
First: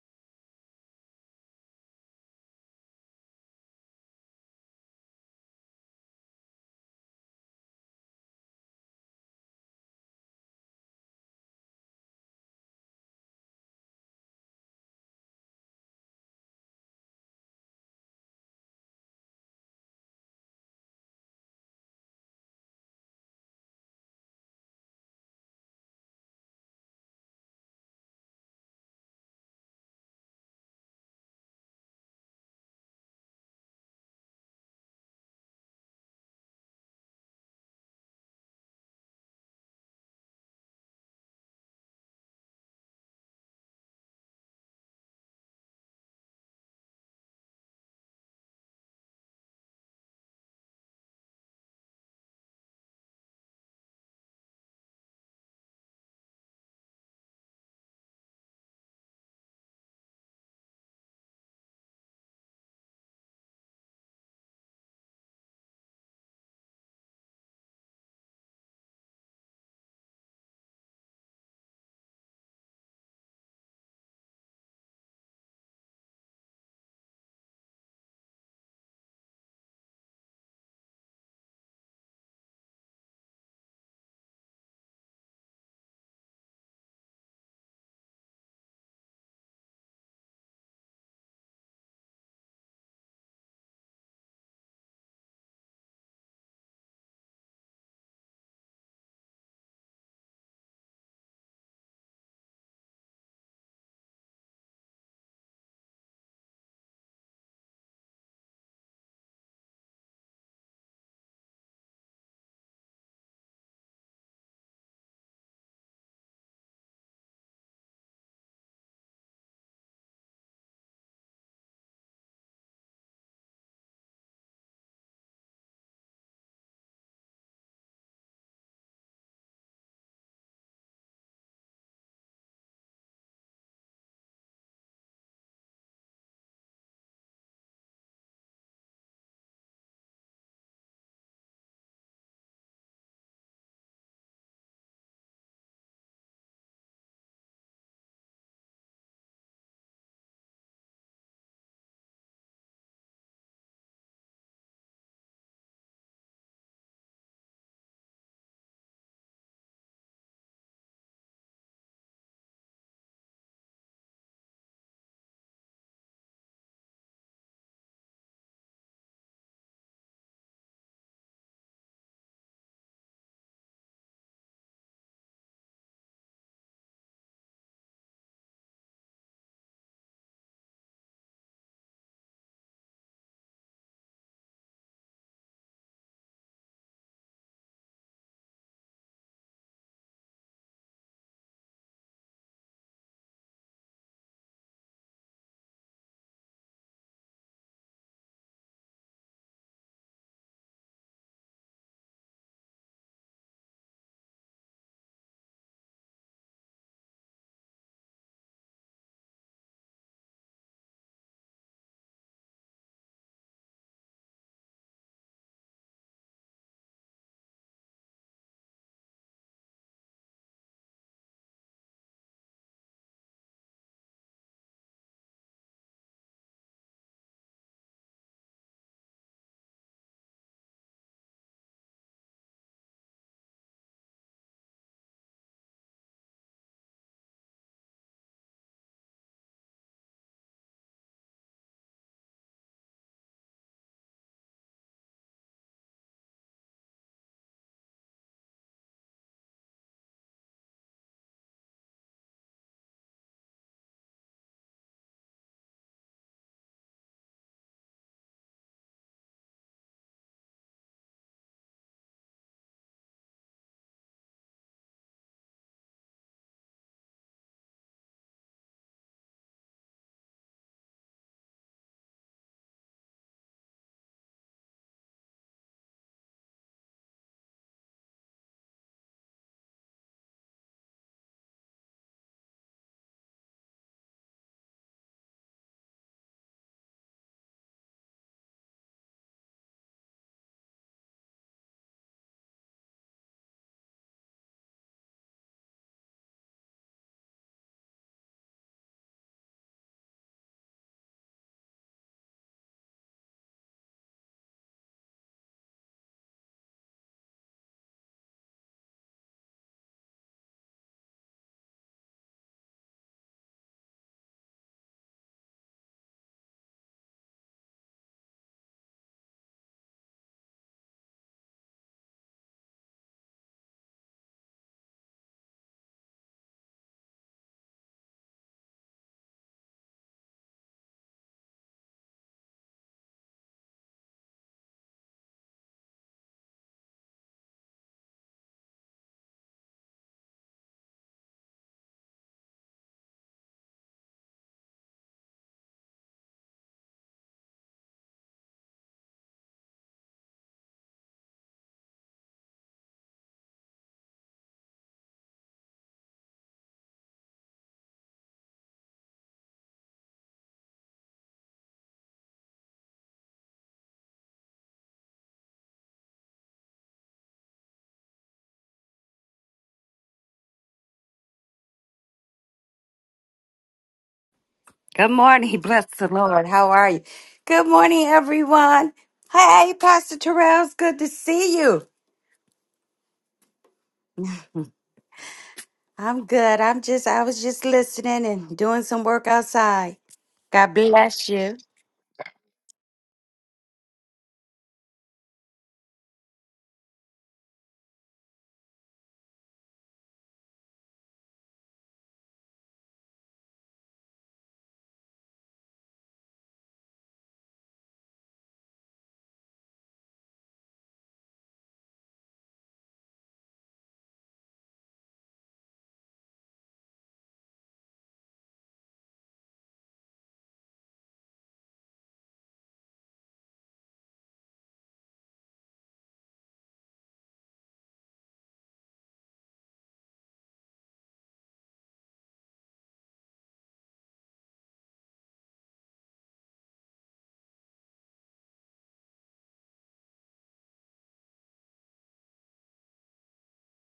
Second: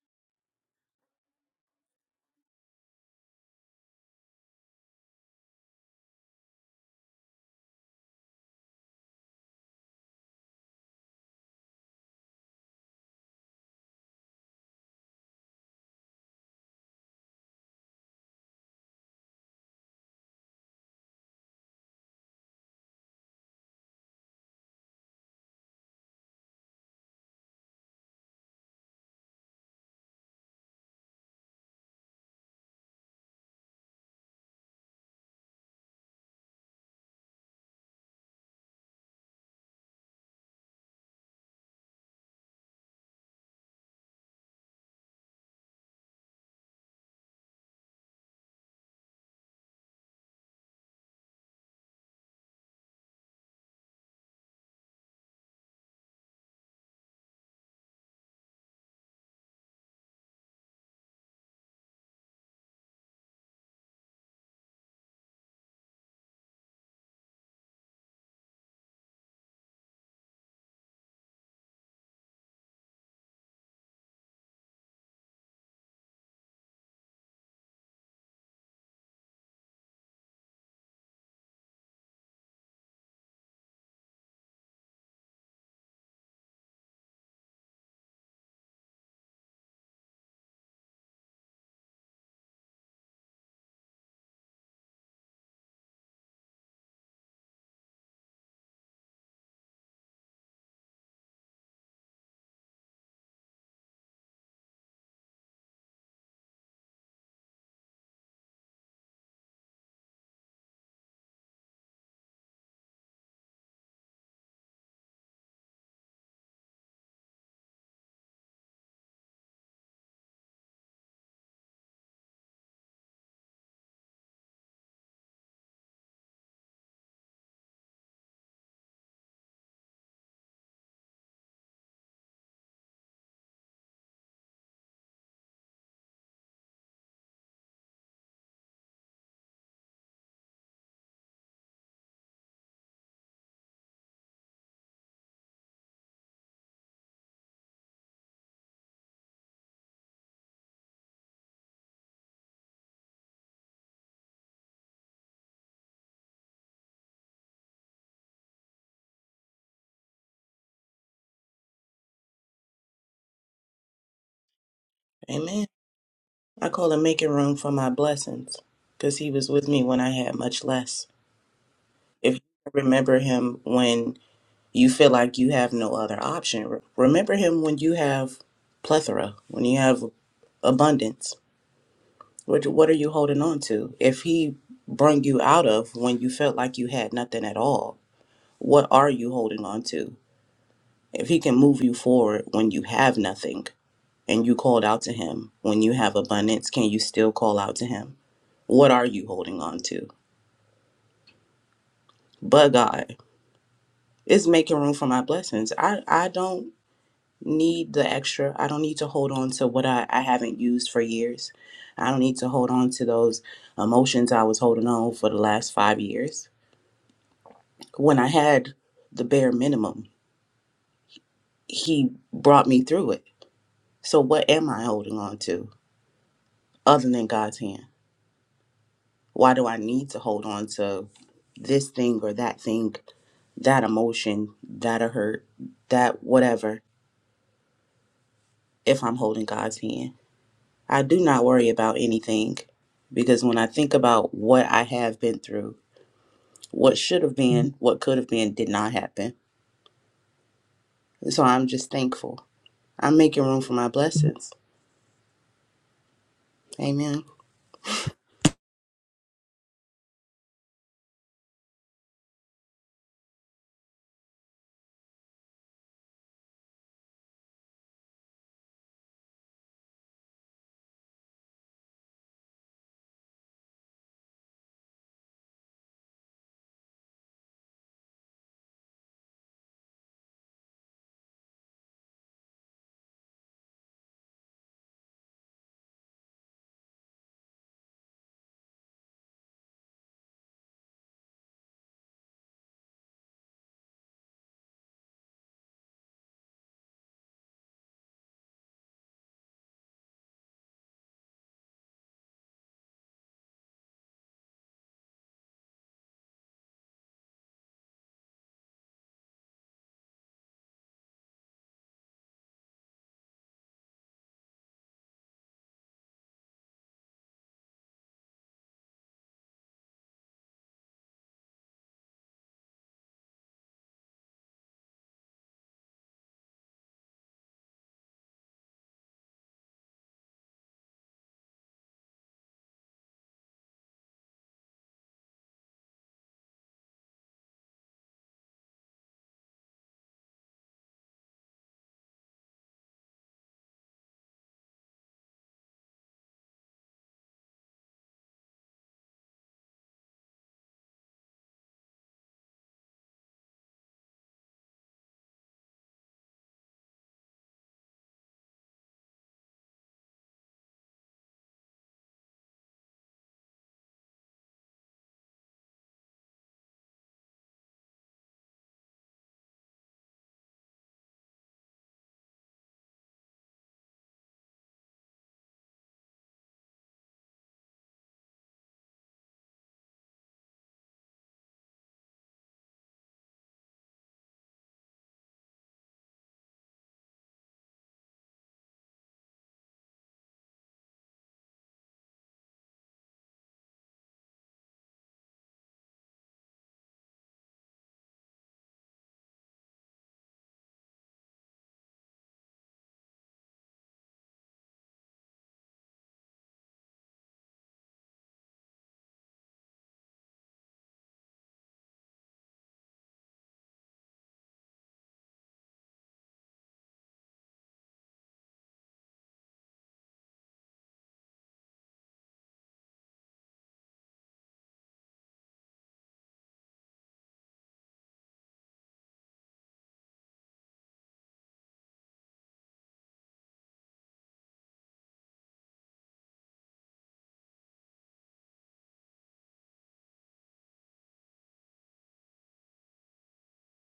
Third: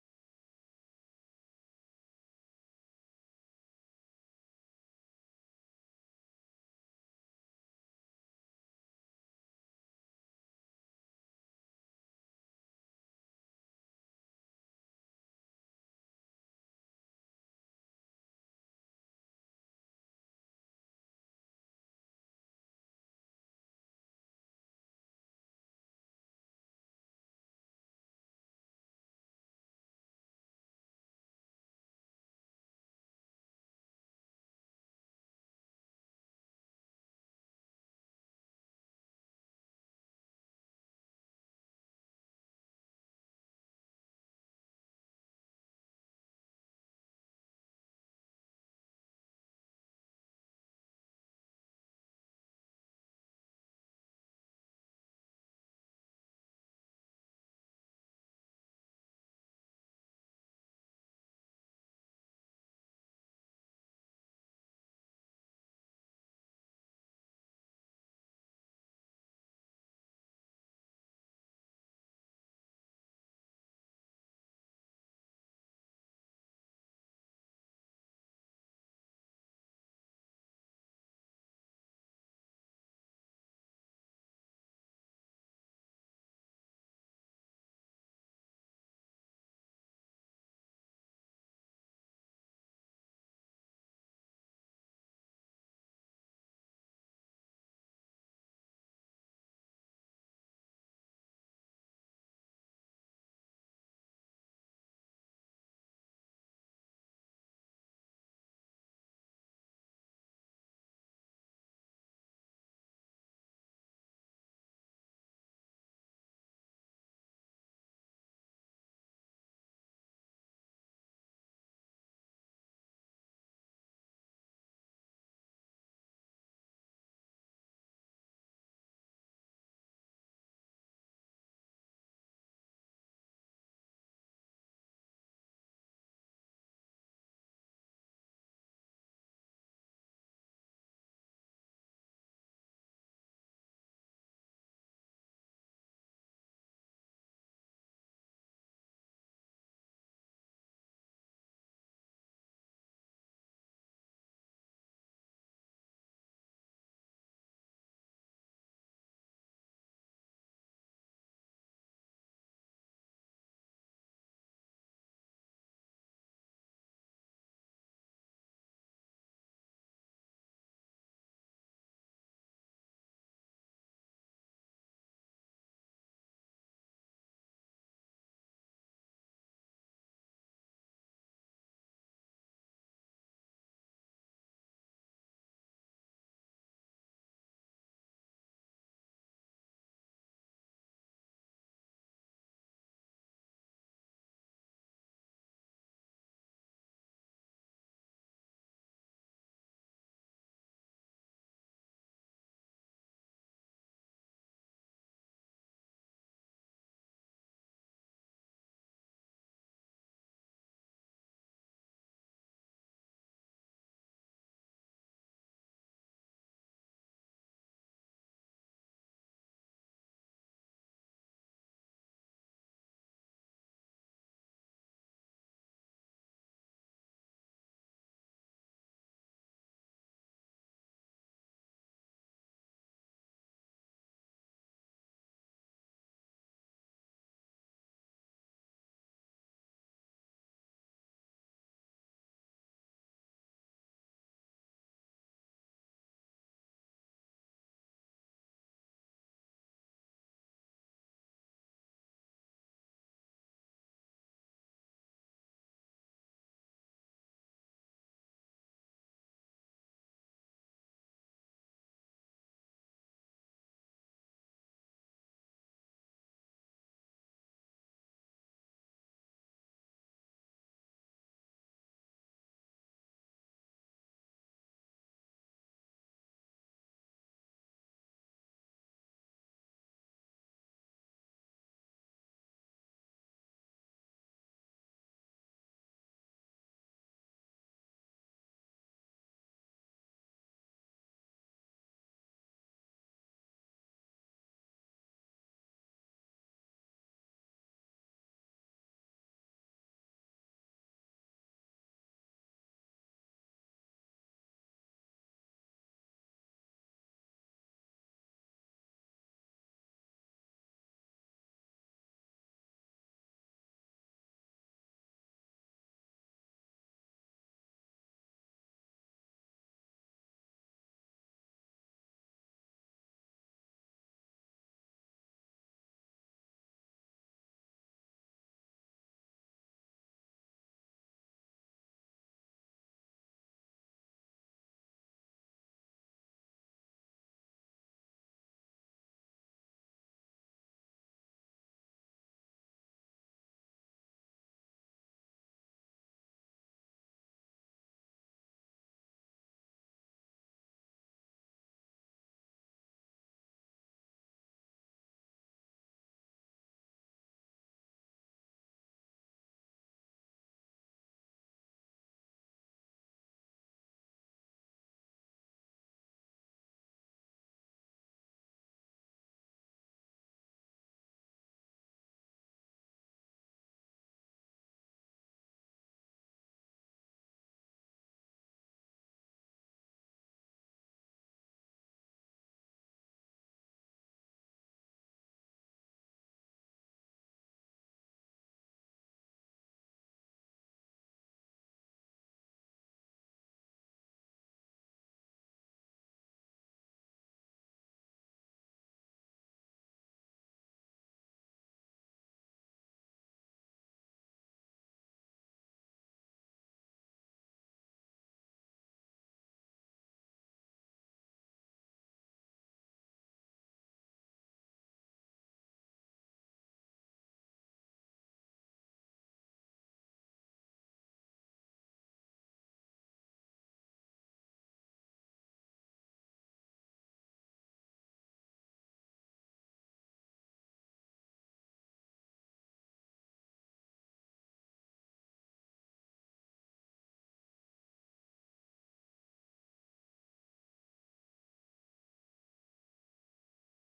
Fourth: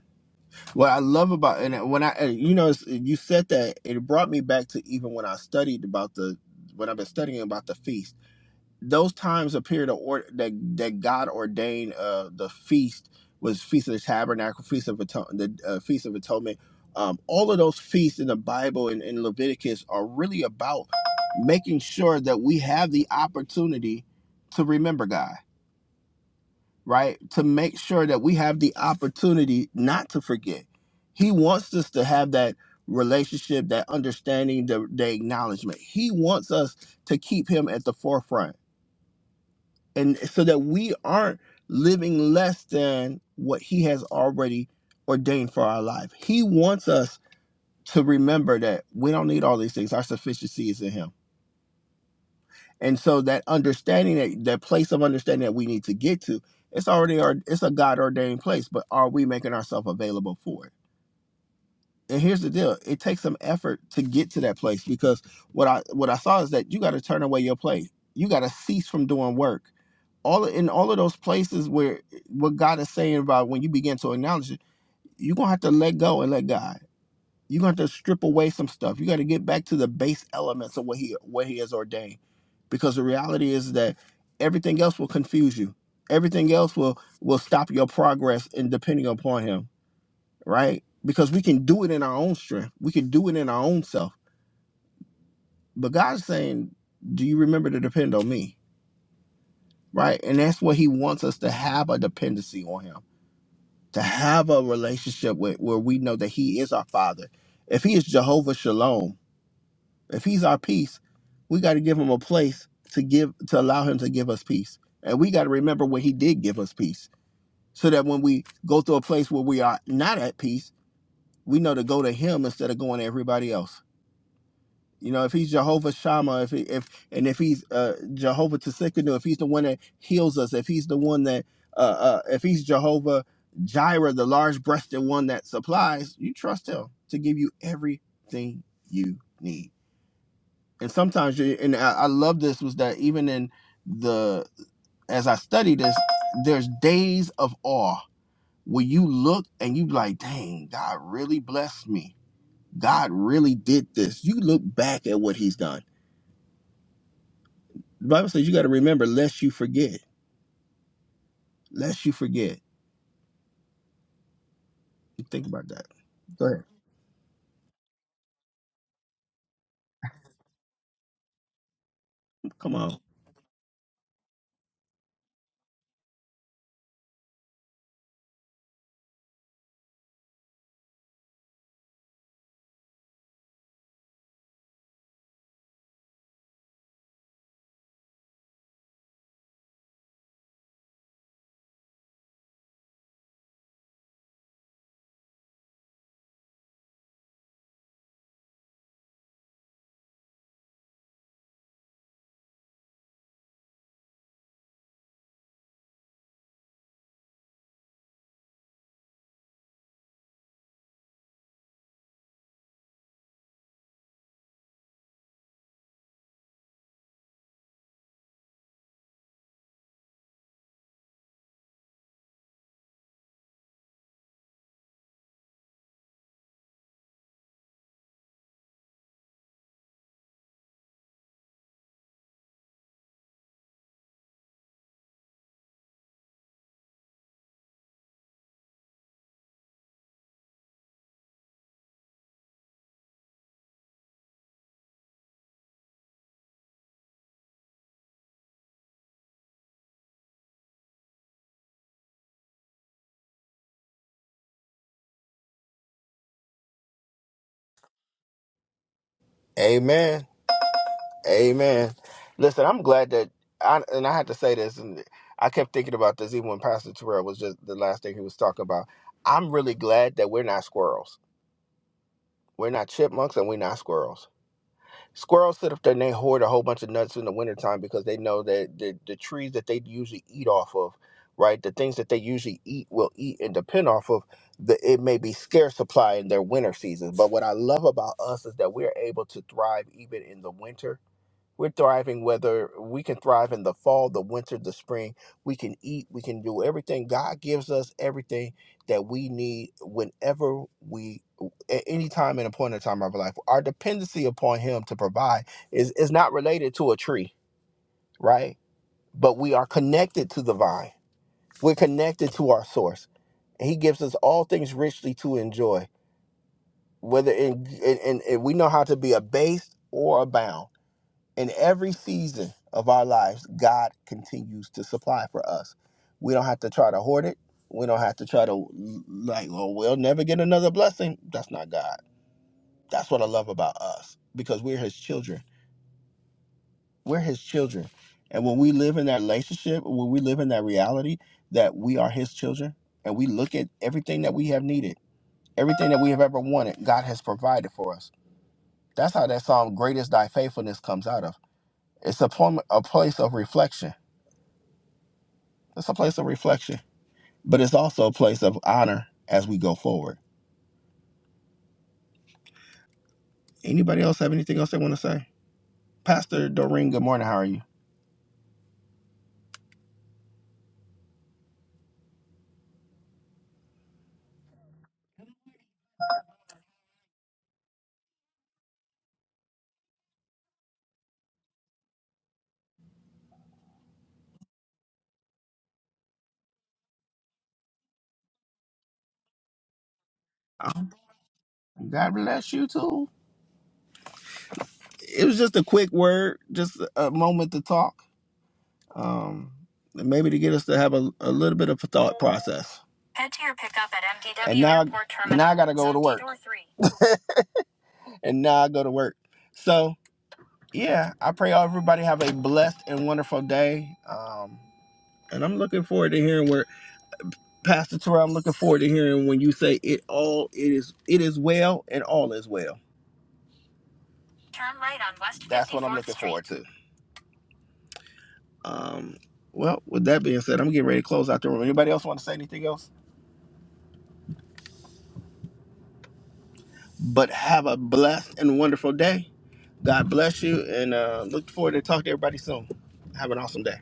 S1: What I love about and when I and you know it's- you said that it brought me back to even when I studied about the when I've been studying about the feast those times appear to order that that God ordained uh the feast was feast of the tabernacle, feast of atonement, the uh, feast of atonement. Um, all of those feasts in the Bible and in Leviticus are really about making sure that we have the opportunity to remember God, right? To make sure that we have the opportunity not to forget. He wants us to have that relationship, that understanding, the, the acknowledgement. He wants us to keep Him at the forefront and so that we aren't living less than what he has already ordained for our life. He wants us to remember that we don't need all these things. Our sufficiency is in him. And so that understanding that that place of understanding that we need to get to, it's already our, it's a God ordained place, but are we making ourselves available for it? and here's the deal it takes some effort to get to that place because what i what i saw is that you got to turn away your play you got to cease from doing work all in all of those places where eh, what god is saying about when you begin to acknowledge it you're gonna have to let go and let god you're gonna have to strip away some stuff you got to get back to the base elements of what he what he has ordained because the reality is that everything else will confuse you everything else will will stop your progress in depending upon him right? Because we can do it in our own strength. We can do it in our own self. But God's saying, Do you remember to depend on me? Right? And that's what He wants us to have a dependency on Him, to have a relationship with where we know that He is our Father. If He is Jehovah Shalom, if He's our peace, we got to give Him a place to give to allow Him to give us peace. And we got to remember when He did give us peace. So that when we go through a place where we are not at peace, we know to go to Him instead of going to everybody else You know, if he's Jehovah Shammah, if he, if and if he's uh, Jehovah Tsikanu, if he's the one that heals us, if he's the one that, uh, uh, if he's Jehovah Jireh, the large-breasted one that supplies, you trust him to give you everything you need. And sometimes, you, and I, I love this was that even in the as I study this, there's days of awe where you look and you like, dang, God really blessed me. God really did this. You look back at what he's done The Bible says you got to remember lest you forget. Lest you forget. You Think
S2: Amen.
S1: about that. Go ahead.
S2: I call it making room for my blessings because he was with me when I had much less. If you
S1: Come on.
S2: remember him when you feel like you have no other option, re- remember him when you have plethora, when you have abundance. What, what are you holding on to? If he brung you out of when you felt like you had nothing at all, what are you holding on to? If he can move you forward when you have nothing and you called out to him when you have abundance, can you still call out to him? What are you holding on to? But God, is making room for my blessings. I, I don't need the extra. I don't need to hold on to what I, I haven't used for years. I don't need to hold on to those emotions I was holding on for the last five years. When I had the bare minimum, He brought me through it. So, what am I holding on to other than God's hand? Why do I need to hold on to this thing or that thing, that emotion, that a hurt, that whatever, if I'm holding God's hand? I do not worry about anything because when I think about what I have been through, what should have been, what could have been, did not happen. So I'm just thankful. I'm making room for my blessings. Amen.
S1: Amen. Amen. Listen, I'm glad that I and I had to say this, and I kept thinking about this even when Pastor Terrell was just the last thing he was talking about. I'm really glad that we're not squirrels. We're not chipmunks and we're not squirrels. Squirrels sit up there and they hoard a whole bunch of nuts in the wintertime because they know that the, the trees that they usually eat off of, right? The things that they usually eat will eat and depend off of. The, it may be scarce supply in their winter seasons. But what I love about us is that we're able to thrive even in the winter we're thriving whether we can thrive in the fall, the winter, the spring. We can eat, we can do everything. God gives us everything that we need whenever we, at any time and a point in time of our life. Our dependency upon Him to provide is, is not related to a tree, right? But we are connected to the vine, we're connected to our source. He gives us all things richly to enjoy, whether in, in, in, in we know how to be abased or abound in every season of our lives, God continues to supply for us. We don't have to try to hoard it. We don't have to try to like, oh, we'll never get another blessing. That's not God. That's what I love about us because we're His children. We're His children, and when we live in that relationship, when we live in that reality that we are His children, and we look at everything that we have needed, everything that we have ever wanted, God has provided for us. That's how that song "Greatest Thy Faithfulness" comes out of. It's a, pom- a place of reflection That's a place of reflection, but it's also a place of honor as we go forward. Anybody else have anything else they want to say? Pastor Doreen, good morning. How are you?
S4: Good morning. Bless the Lord. How are you? Good morning, everyone. Hey, Pastor Terrell. It's good to see you. I'm good. I'm just, I was just listening and doing some work outside.
S1: Oh,
S4: God bless you.
S1: God bless you too. It was just a quick word, just a moment to talk, um, and maybe to get us to have a, a little bit of a thought process. Head to your pickup at MDW and now, Airport Terminal. Now I gotta go to work. Zone 3. and now I go to work. So yeah, I pray everybody have a blessed and wonderful day. Um, and I'm looking forward to hearing where Pastor Terrell, I'm looking forward to hearing when you say it all it is it is well and all is well. Turn right on West. That's what I'm looking Street. forward to. Um well, with that being said, I'm getting ready to close out the room. Anybody else want to say anything else? But have a blessed and wonderful day. God bless you and uh look forward to talking to everybody soon. Have an awesome day.